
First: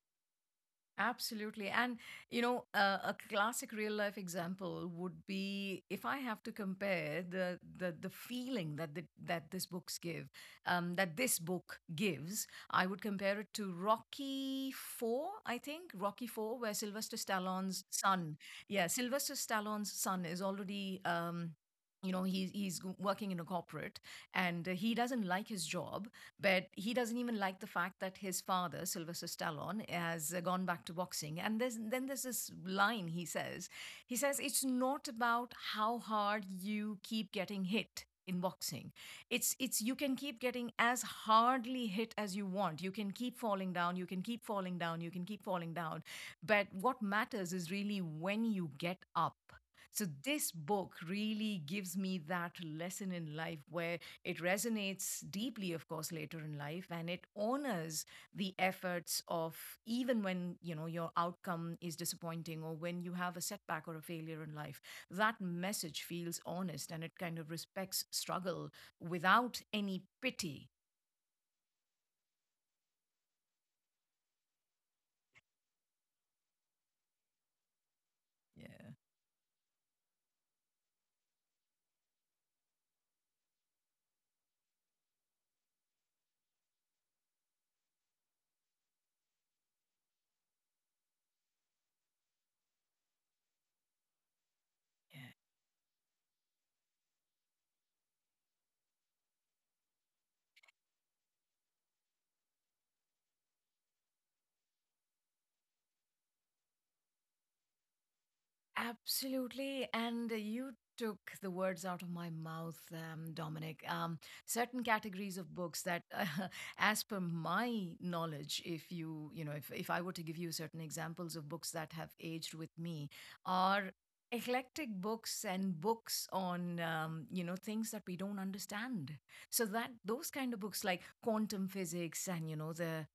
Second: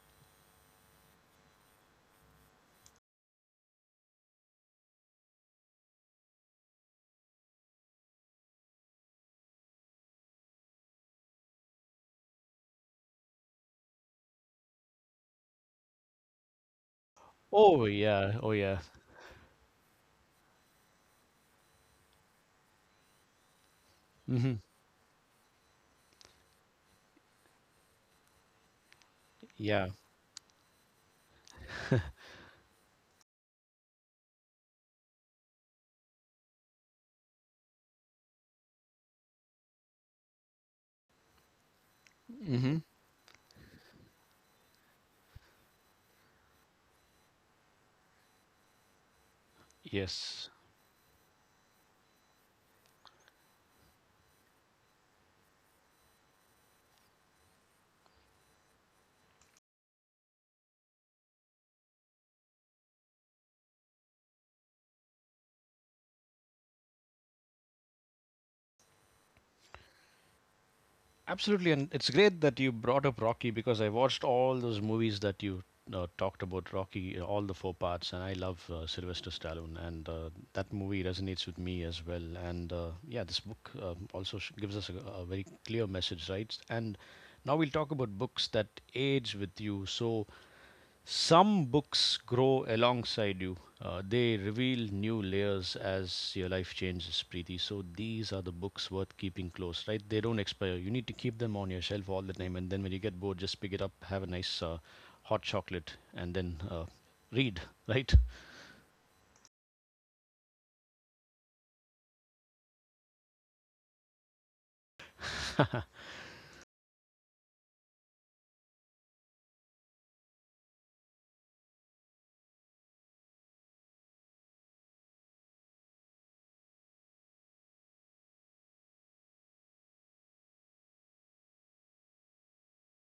Absolutely. And, you know, uh, a classic real life example would be, if I have to compare the the, the feeling that the, that this books give, um, that this book gives, I would compare it to Rocky Four, I think, Rocky Four, where Sylvester Stallone's Oh, son, yeah. Oh, yeah. yeah, Sylvester Stallone's son is already, um, you know, he's, he's g- working in a corporate, Hmm. and uh, he doesn't like his job. But he doesn't even like the fact that his father, Sylvester Yeah. Stallone, has uh, gone back to boxing. And there's, then there's this line he says. He says, it's not about how hard you keep getting hit in boxing. It's it's you can keep getting as hardly hit as you Hmm. want, you can keep falling down, you can keep falling down, you can keep falling down, but what matters is really when you get up. So, Yes. this book really gives me that lesson in life where it resonates deeply, of course, later in life, and it honors the efforts of, even when, you know, your outcome is disappointing or when you have a setback or a failure in life. That message feels honest, and it kind of respects struggle without any pity. Absolutely, and it's great that you brought up Rocky because I watched all those movies that you uh, talked about. Rocky, uh, all the four parts, and I Yeah. love uh, Yeah. Sylvester Stallone, and uh, that movie resonates with me as well. And uh, yeah, this book um, also sh- gives us a, a very clear message, right? And now we'll talk about books that age with you. So some books grow alongside you. Uh, they reveal new layers as your life changes, Preeti. So these are the books worth keeping close, right? They don't expire. You need to keep them on your shelf all the time, and then when you get bored, just pick it up, have a nice uh, hot chocolate, and then uh, read, right? Absolutely. And you took the words out of my mouth, um, Dominic. Um, certain categories of books that, uh, as per my knowledge, if you, you know, if, if I were to give you certain examples of books that have aged with me, are eclectic books and books on, um, you know, things that we don't understand. So that those kind of books like quantum physics, and, you know, the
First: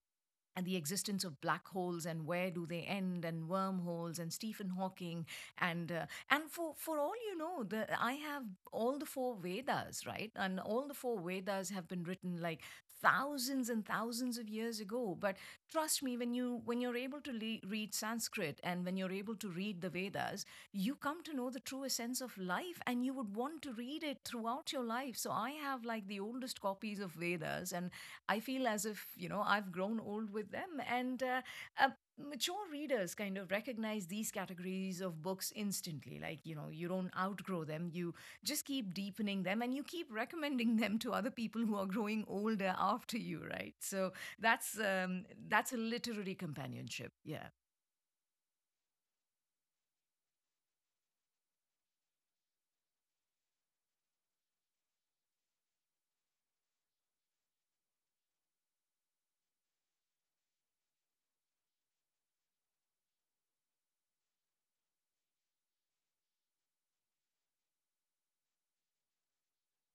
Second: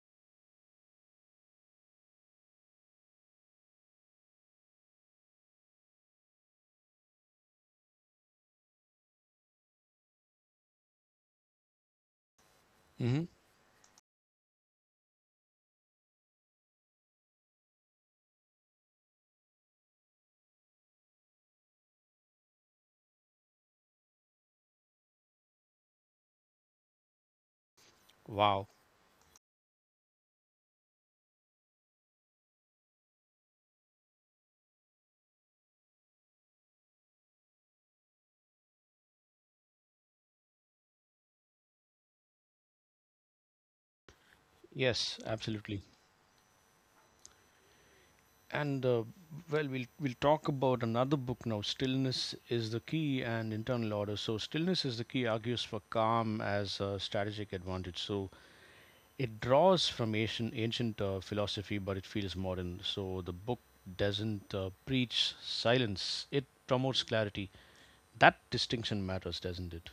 and the existence of black holes and where do they end, and wormholes and Stephen Hawking, and uh, and for for all you know, the, I have all the four Vedas, right? And all the four Vedas have been written like Hmm. thousands and thousands of years ago, but trust me, when you, when you're able to le- read Sanskrit, and when you're able to read the Vedas, you come to know the true essence of life, and you would want to read it throughout your life. So I have like the oldest copies of Vedas, and I Wow. feel as if, you know, I've grown old with them. And uh, uh, mature readers kind of recognize these categories of books instantly. Like, you know, you don't outgrow them, you just keep deepening them, and you keep recommending them to other people who are growing older after you, right? So that's, Yes, um, that's a absolutely. literary companionship. Yeah, And uh, well, we'll we'll talk about another book now. Stillness is the key and internal order. So Stillness Is the Key argues for calm as a strategic advantage. So it draws from ancient ancient uh, philosophy, but it feels modern. So the book doesn't uh, preach silence. It promotes clarity. That distinction matters, doesn't it?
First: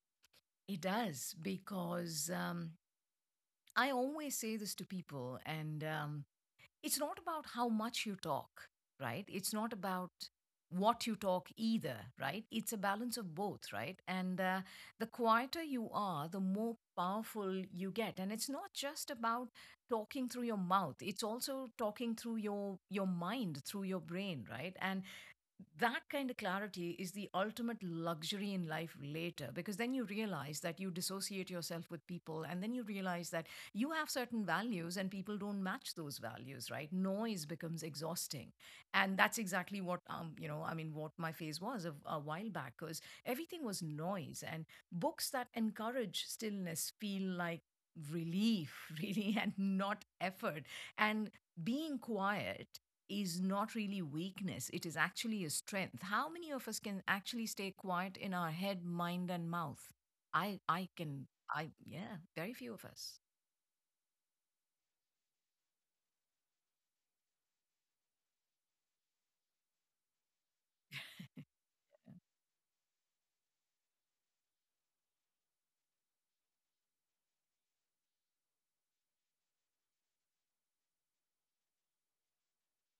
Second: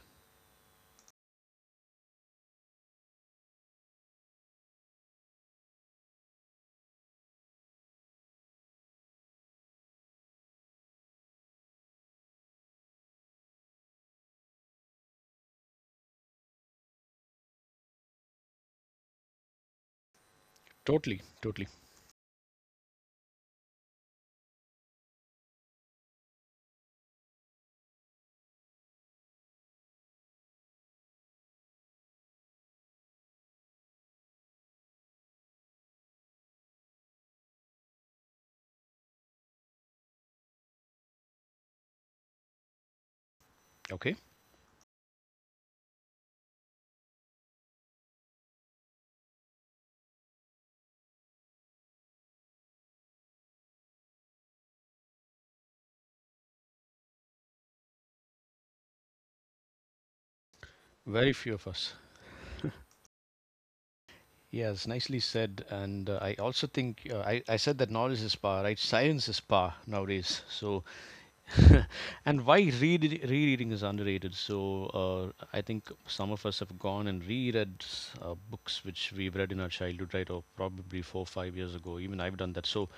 it does because. Um, I always say this to people, and, um, it's not about how much you talk, right? It's not about what you talk either, right? It's a balance of both, right? And uh, the quieter you are, the more powerful you get. And it's not just about talking through your mouth; Totally, it's totally. also talking through your your mind, through your brain, right? And that kind of clarity is the ultimate luxury in life later, because then you realize that you dissociate yourself with people, and then you realize that you have certain values and people don't match those values. Right, noise becomes exhausting, and that's exactly what, um you know, I mean what my phase was a, a while back, because everything was Okay. noise. And books that encourage stillness feel like relief, really, and not effort. And being quiet is not really weakness, it is actually a strength. How many of us can actually stay quiet in our head, mind, and mouth? I, I can, Very few I, of us. yeah, very few of us. Yes, nicely said. And uh, I also think uh, I, I said that knowledge is power, right? Science is power nowadays. So, and why read, rereading is underrated. So, uh, I think some of us have gone and reread uh, books which we've read in our childhood, right? Or probably four, five years ago. Even I've done that. So,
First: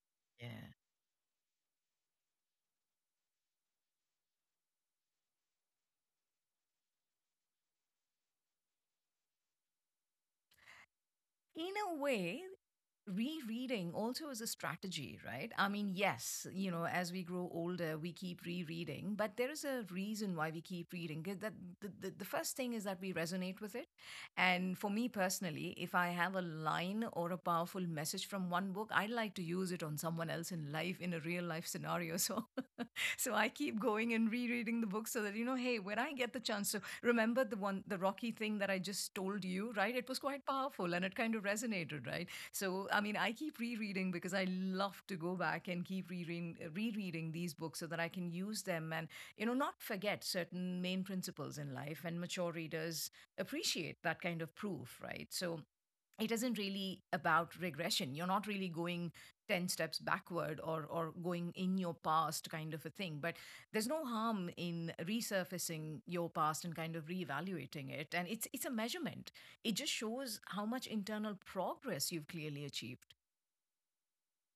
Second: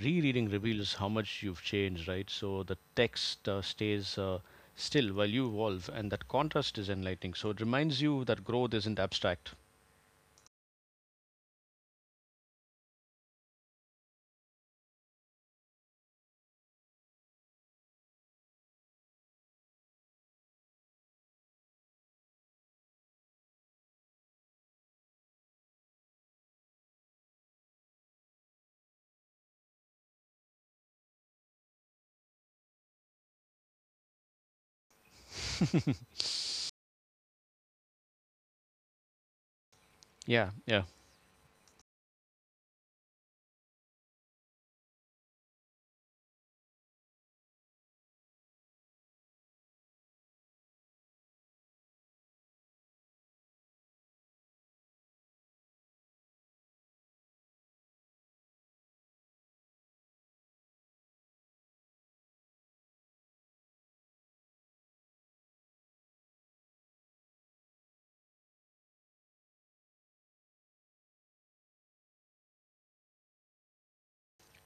rereading Yeah. reveals how much you've changed, right? So, the text uh, stays. Uh, Still, while you evolve, and that contrast is enlightening. So it reminds you that growth isn't abstract. In a way, rereading also is a strategy, right? I mean, yes, you know, as we grow older we keep rereading, but there is a reason why we keep reading. Th- that the, the, the first thing is that we resonate with it. And for me personally, if I have a line or a powerful message from one book, I like to use it on someone else in life in a real life scenario. So so I keep going and rereading the book, so that, you know, hey, when I get the chance to remember the one, the Rocky thing that I just told you, right? It was quite Yeah, yeah, powerful, and it kind of resonated, right? So, I mean, I keep rereading because I love to go back and keep rereading, uh, rereading these books so that I can use them and, you know, not forget certain main principles in life. And mature readers appreciate that kind of proof, right? So, it isn't really about regression, you're not really going ten steps backward, or or going in your past kind of a thing, but there's no harm in resurfacing your past and kind of reevaluating it, and it's it's a measurement. It just shows how much internal progress you've clearly achieved.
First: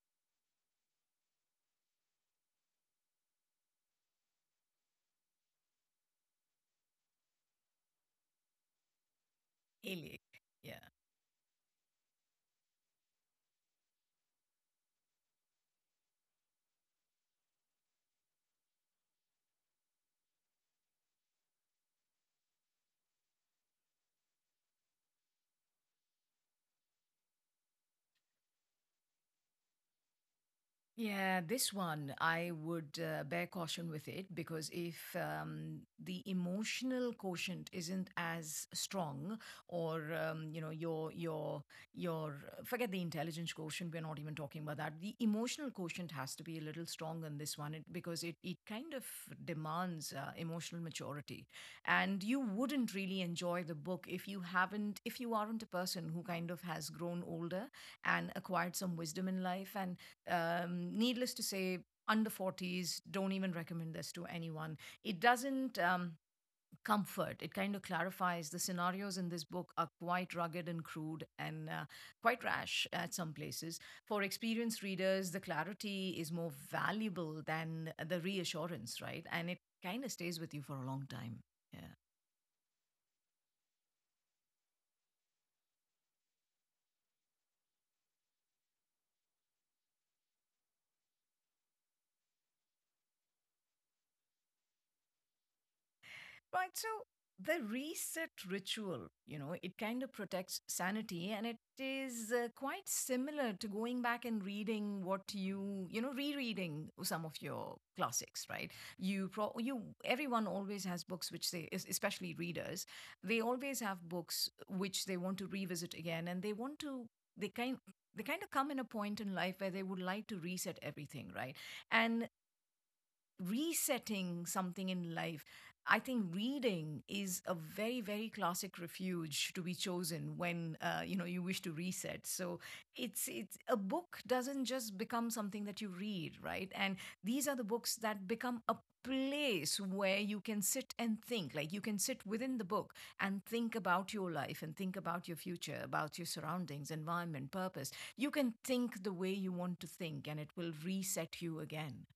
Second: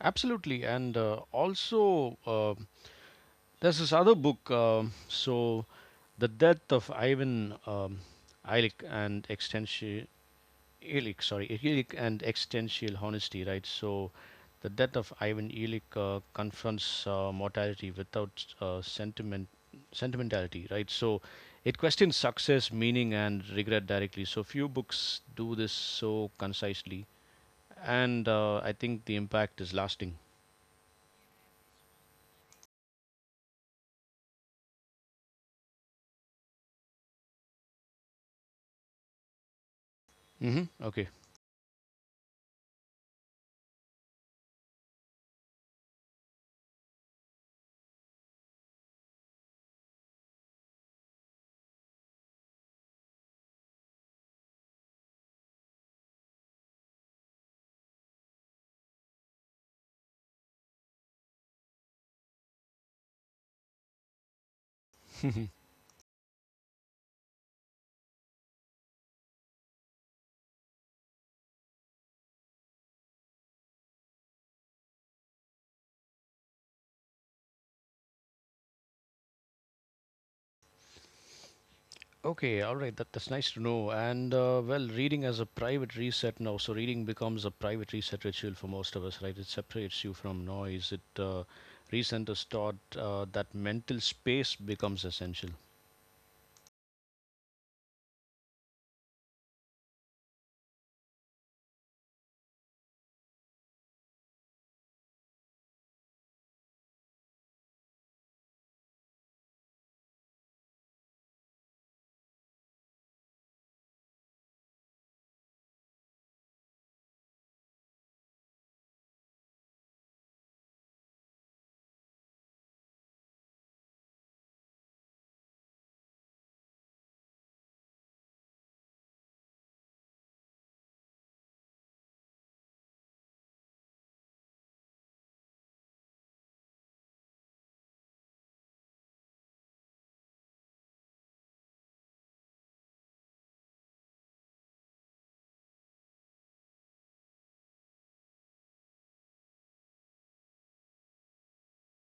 absolutely. And uh, also, uh, there's this other book. um so, the death of Ivan um, Illich and extension Really, yeah. Illich, sorry, Illich and existential honesty, right? So, The Death of Ivan Illich uh, confronts uh, mortality without uh, sentiment sentimentality, right? So, it questions success, meaning, and regret directly. So, few books do this so concisely, and uh, I think the impact is lasting. Yeah, this one I would uh, bear caution with it because if, um, the emotional quotient isn't as strong, or, um, you know, Mm-hmm. your Okay. your your uh, forget the intelligence quotient, we're not even talking about that. The emotional quotient has to be a little strong in this one it, because it it kind of demands uh, emotional maturity, and you wouldn't really enjoy the book if you haven't, if you aren't a person who kind of has grown older and acquired some wisdom in life, and, um, needless to say, under forties don't even recommend this to anyone. It doesn't, um, comfort, it kind of clarifies. The scenarios in this book are quite rugged and crude, and uh, quite rash at some places. For experienced readers, the clarity is more valuable than the reassurance, right? And it kind of stays with you for a long time. Yeah. Okay. All right. That, that's nice to know. And uh, well, reading as a private reset now. So reading becomes a private reset ritual for most of us, right? It separates you from noise. It uh, recenters thought. Uh, that mental space becomes essential. Right. So the reset ritual, you know, it kind of protects sanity, and it is uh, quite similar to going back and reading what you, you know, rereading some of your classics, right? You pro- you everyone always has books which they es- especially readers, they always have books which they want to revisit again, and they want to, they kind they kind of come in a point in life where they would like to reset everything, right? And resetting something in life. I think reading is a very, very classic refuge to be chosen when, uh, you know, you wish to reset. So it's it's a book doesn't just become something that you read, right? And these are the books that become a place where you can sit and think. Like you can sit within the book and think about your life, and think about your future, about your surroundings, environment, purpose. You can think the way you want to think, and it will reset you again.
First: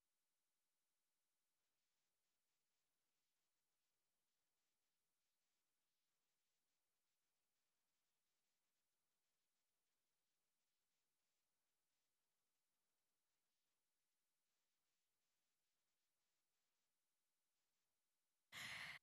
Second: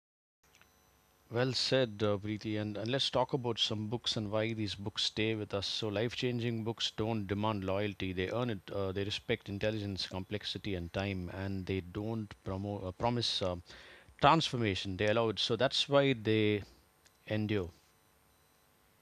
Well said, uh, Preeti. And, and let's talk about some books and why these books stay with us. So life-changing books don't demand loyalty. They earn it. Uh, they respect intelligence, complexity, and time, and they don't promo- uh, promise Uh, transformation, they allowed. So that's why they endure.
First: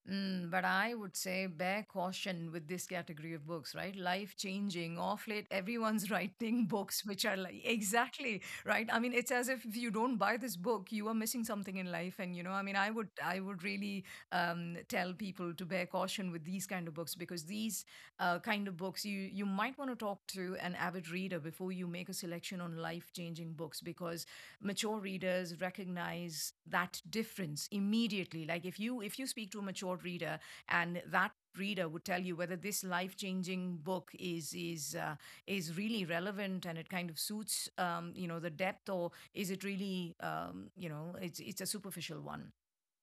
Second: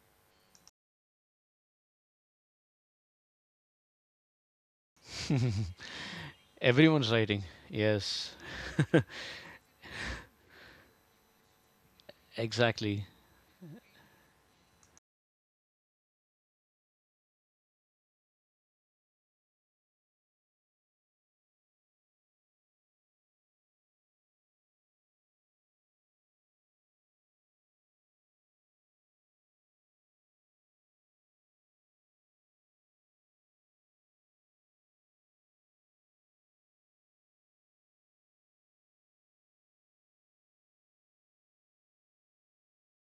Mm, but I would say bear caution with this category of books, right? Life changing. Off late, everyone's writing books Everyone's which are writing, like, yes, exactly, right? I mean, it's as if if you don't buy this book, you are missing something in life. And, you know, I mean, I exactly. would, I would really, um, tell people to bear caution with these kind of books, because these uh, kind of books, you, you might want to talk to an avid reader reader before you make a selection on life changing books, because mature readers recognize that difference immediately. Like, if you, if you speak to a mature reader, and that reader would tell you whether this life changing book is, is uh, is really relevant and it kind of suits, um, you know, the depth, or is it really, um, you know, it's it's a superficial one.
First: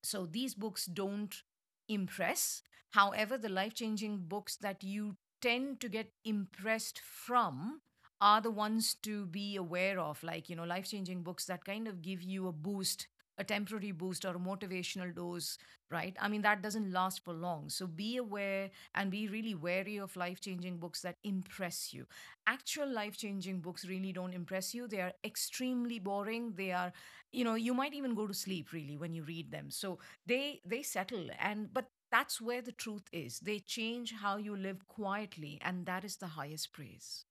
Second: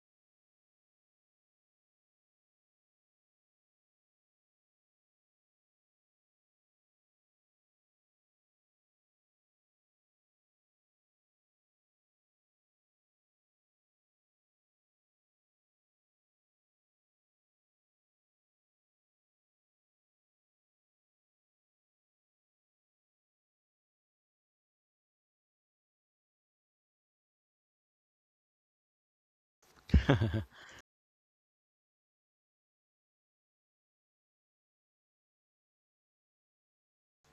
So these books don't impress. However, the life changing books that you tend to get impressed from are the ones to be aware of, like, you know, life changing books that kind of give you a boost, a temporary boost or a motivational dose, right? I mean, that doesn't last for long. So be aware and be really wary of life changing books that impress you. Actual life changing books really don't impress you. They are extremely boring. They are, you know, you might even go to sleep really when you read them. So they they settle, and but that's where the truth is. They change how you live quietly, and that is the highest praise.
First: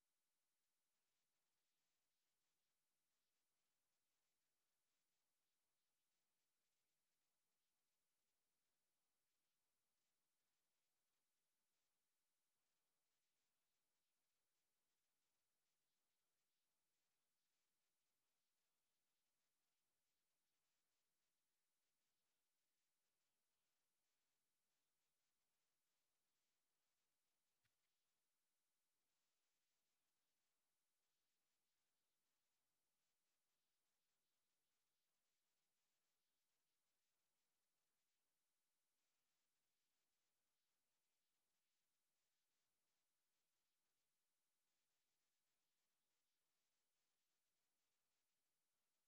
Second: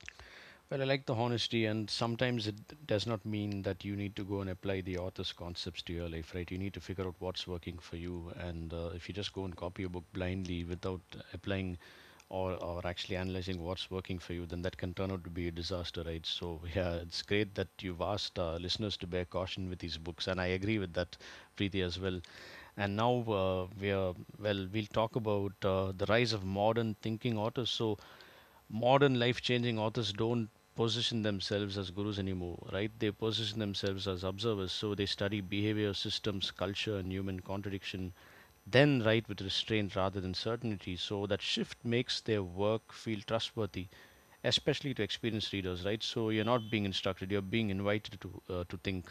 Well, I like the honesty, and sometimes it does not mean that you need to go and apply the author's concepts to your life, right? You need to figure out what's working for you, and uh, if you just go and copy a book blindly without applying or or actually analyzing what's working for you, then that can turn out to be a disaster, right? So yeah, it's great that you've asked uh, listeners to bear caution with these books, and I agree with that, Preeti, as well. And now uh, we are well, we'll talk about uh, the rise of modern thinking authors. So modern life changing authors don't position themselves as gurus anymore, right? They position themselves as observers. So they study behavior, systems, culture, and human contradiction, then write with restraint rather than certainty. So that shift makes their work feel trustworthy, especially to experienced readers, right? So you're not being instructed, you're being invited to, uh, to think.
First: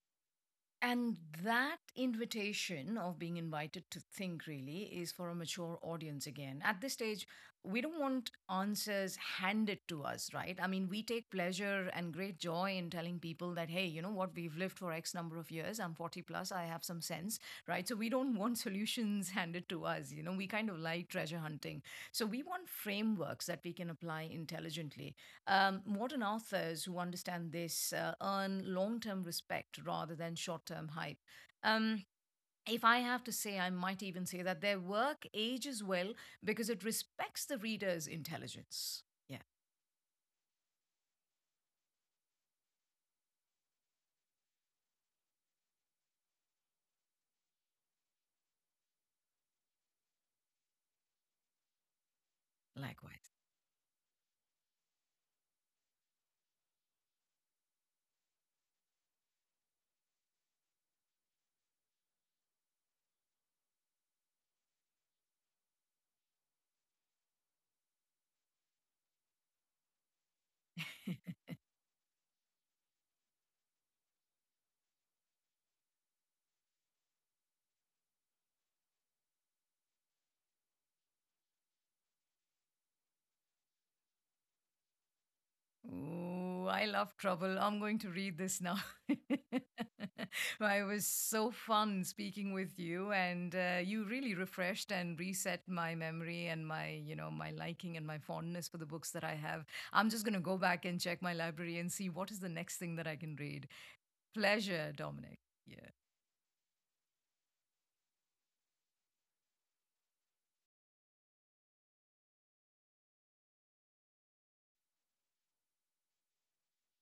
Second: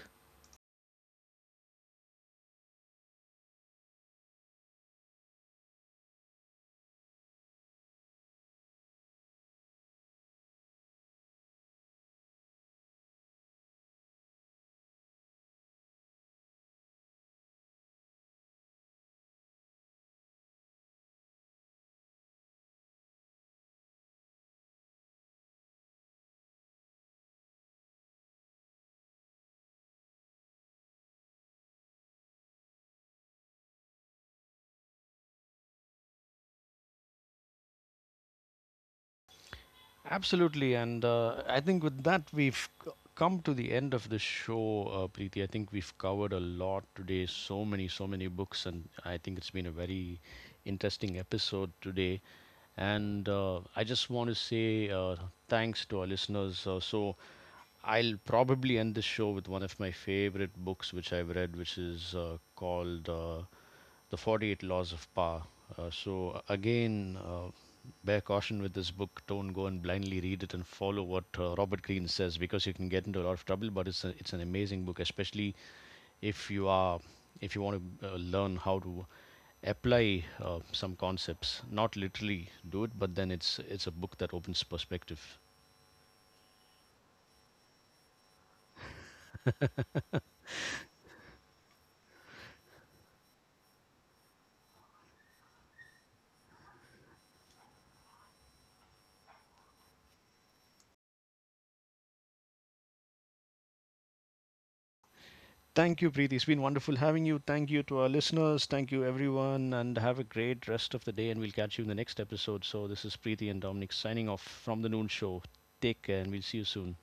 And that invitation of being invited to think really is for a mature audience again. At this stage, we don't want answers handed to us, right? I mean, we take pleasure and great joy in telling people that, hey, you know what, we've lived for X number of years. I'm forty plus, I have some sense, right? So we don't want solutions handed to us. You know, we kind of like treasure hunting. So we want frameworks that we can apply intelligently. Um, modern authors who understand this uh, earn long term respect rather than short term hype. Um, if I have to say, I might even say that their work ages well because it respects the reader's intelligence. Yeah, Absolutely, and uh, I think with that we've c- come to the end of the show, uh, Preeti. I think we've covered a lot today. So many, so many books, and I think it's been a very interesting episode today. And likewise. uh, I just want to say uh, thanks to our listeners. Uh, so I'll probably end this show with one of my favorite books which I've read, which is uh, called uh, the forty-eight Laws of Power. Uh, so again, uh, bear caution with this book. Don't go and blindly read it and follow what uh, Robert Greene says because you can get into a lot of trouble. But it's a, it's an amazing book, especially if you are if you want to uh, learn how to apply uh, some concepts. Not literally do it, but then it's it's a book that opens perspective. Ooh, I love trouble. I'm going to read this now. Well, it was so fun speaking with you, and uh, you really refreshed and reset my memory and my, you know, my liking and my fondness for the books that I have. I'm just going to go back and check my library and see what is the next thing that I can read. Pleasure, Dominic. Thank Yeah. you, Preeti. It's been wonderful having you. Thank you to our listeners. Thank you, everyone. And have a great rest of the day. And we'll catch you in the next episode. So, this is Preeti and Dominic signing off from The Noon Show. Take care, and we'll see you soon.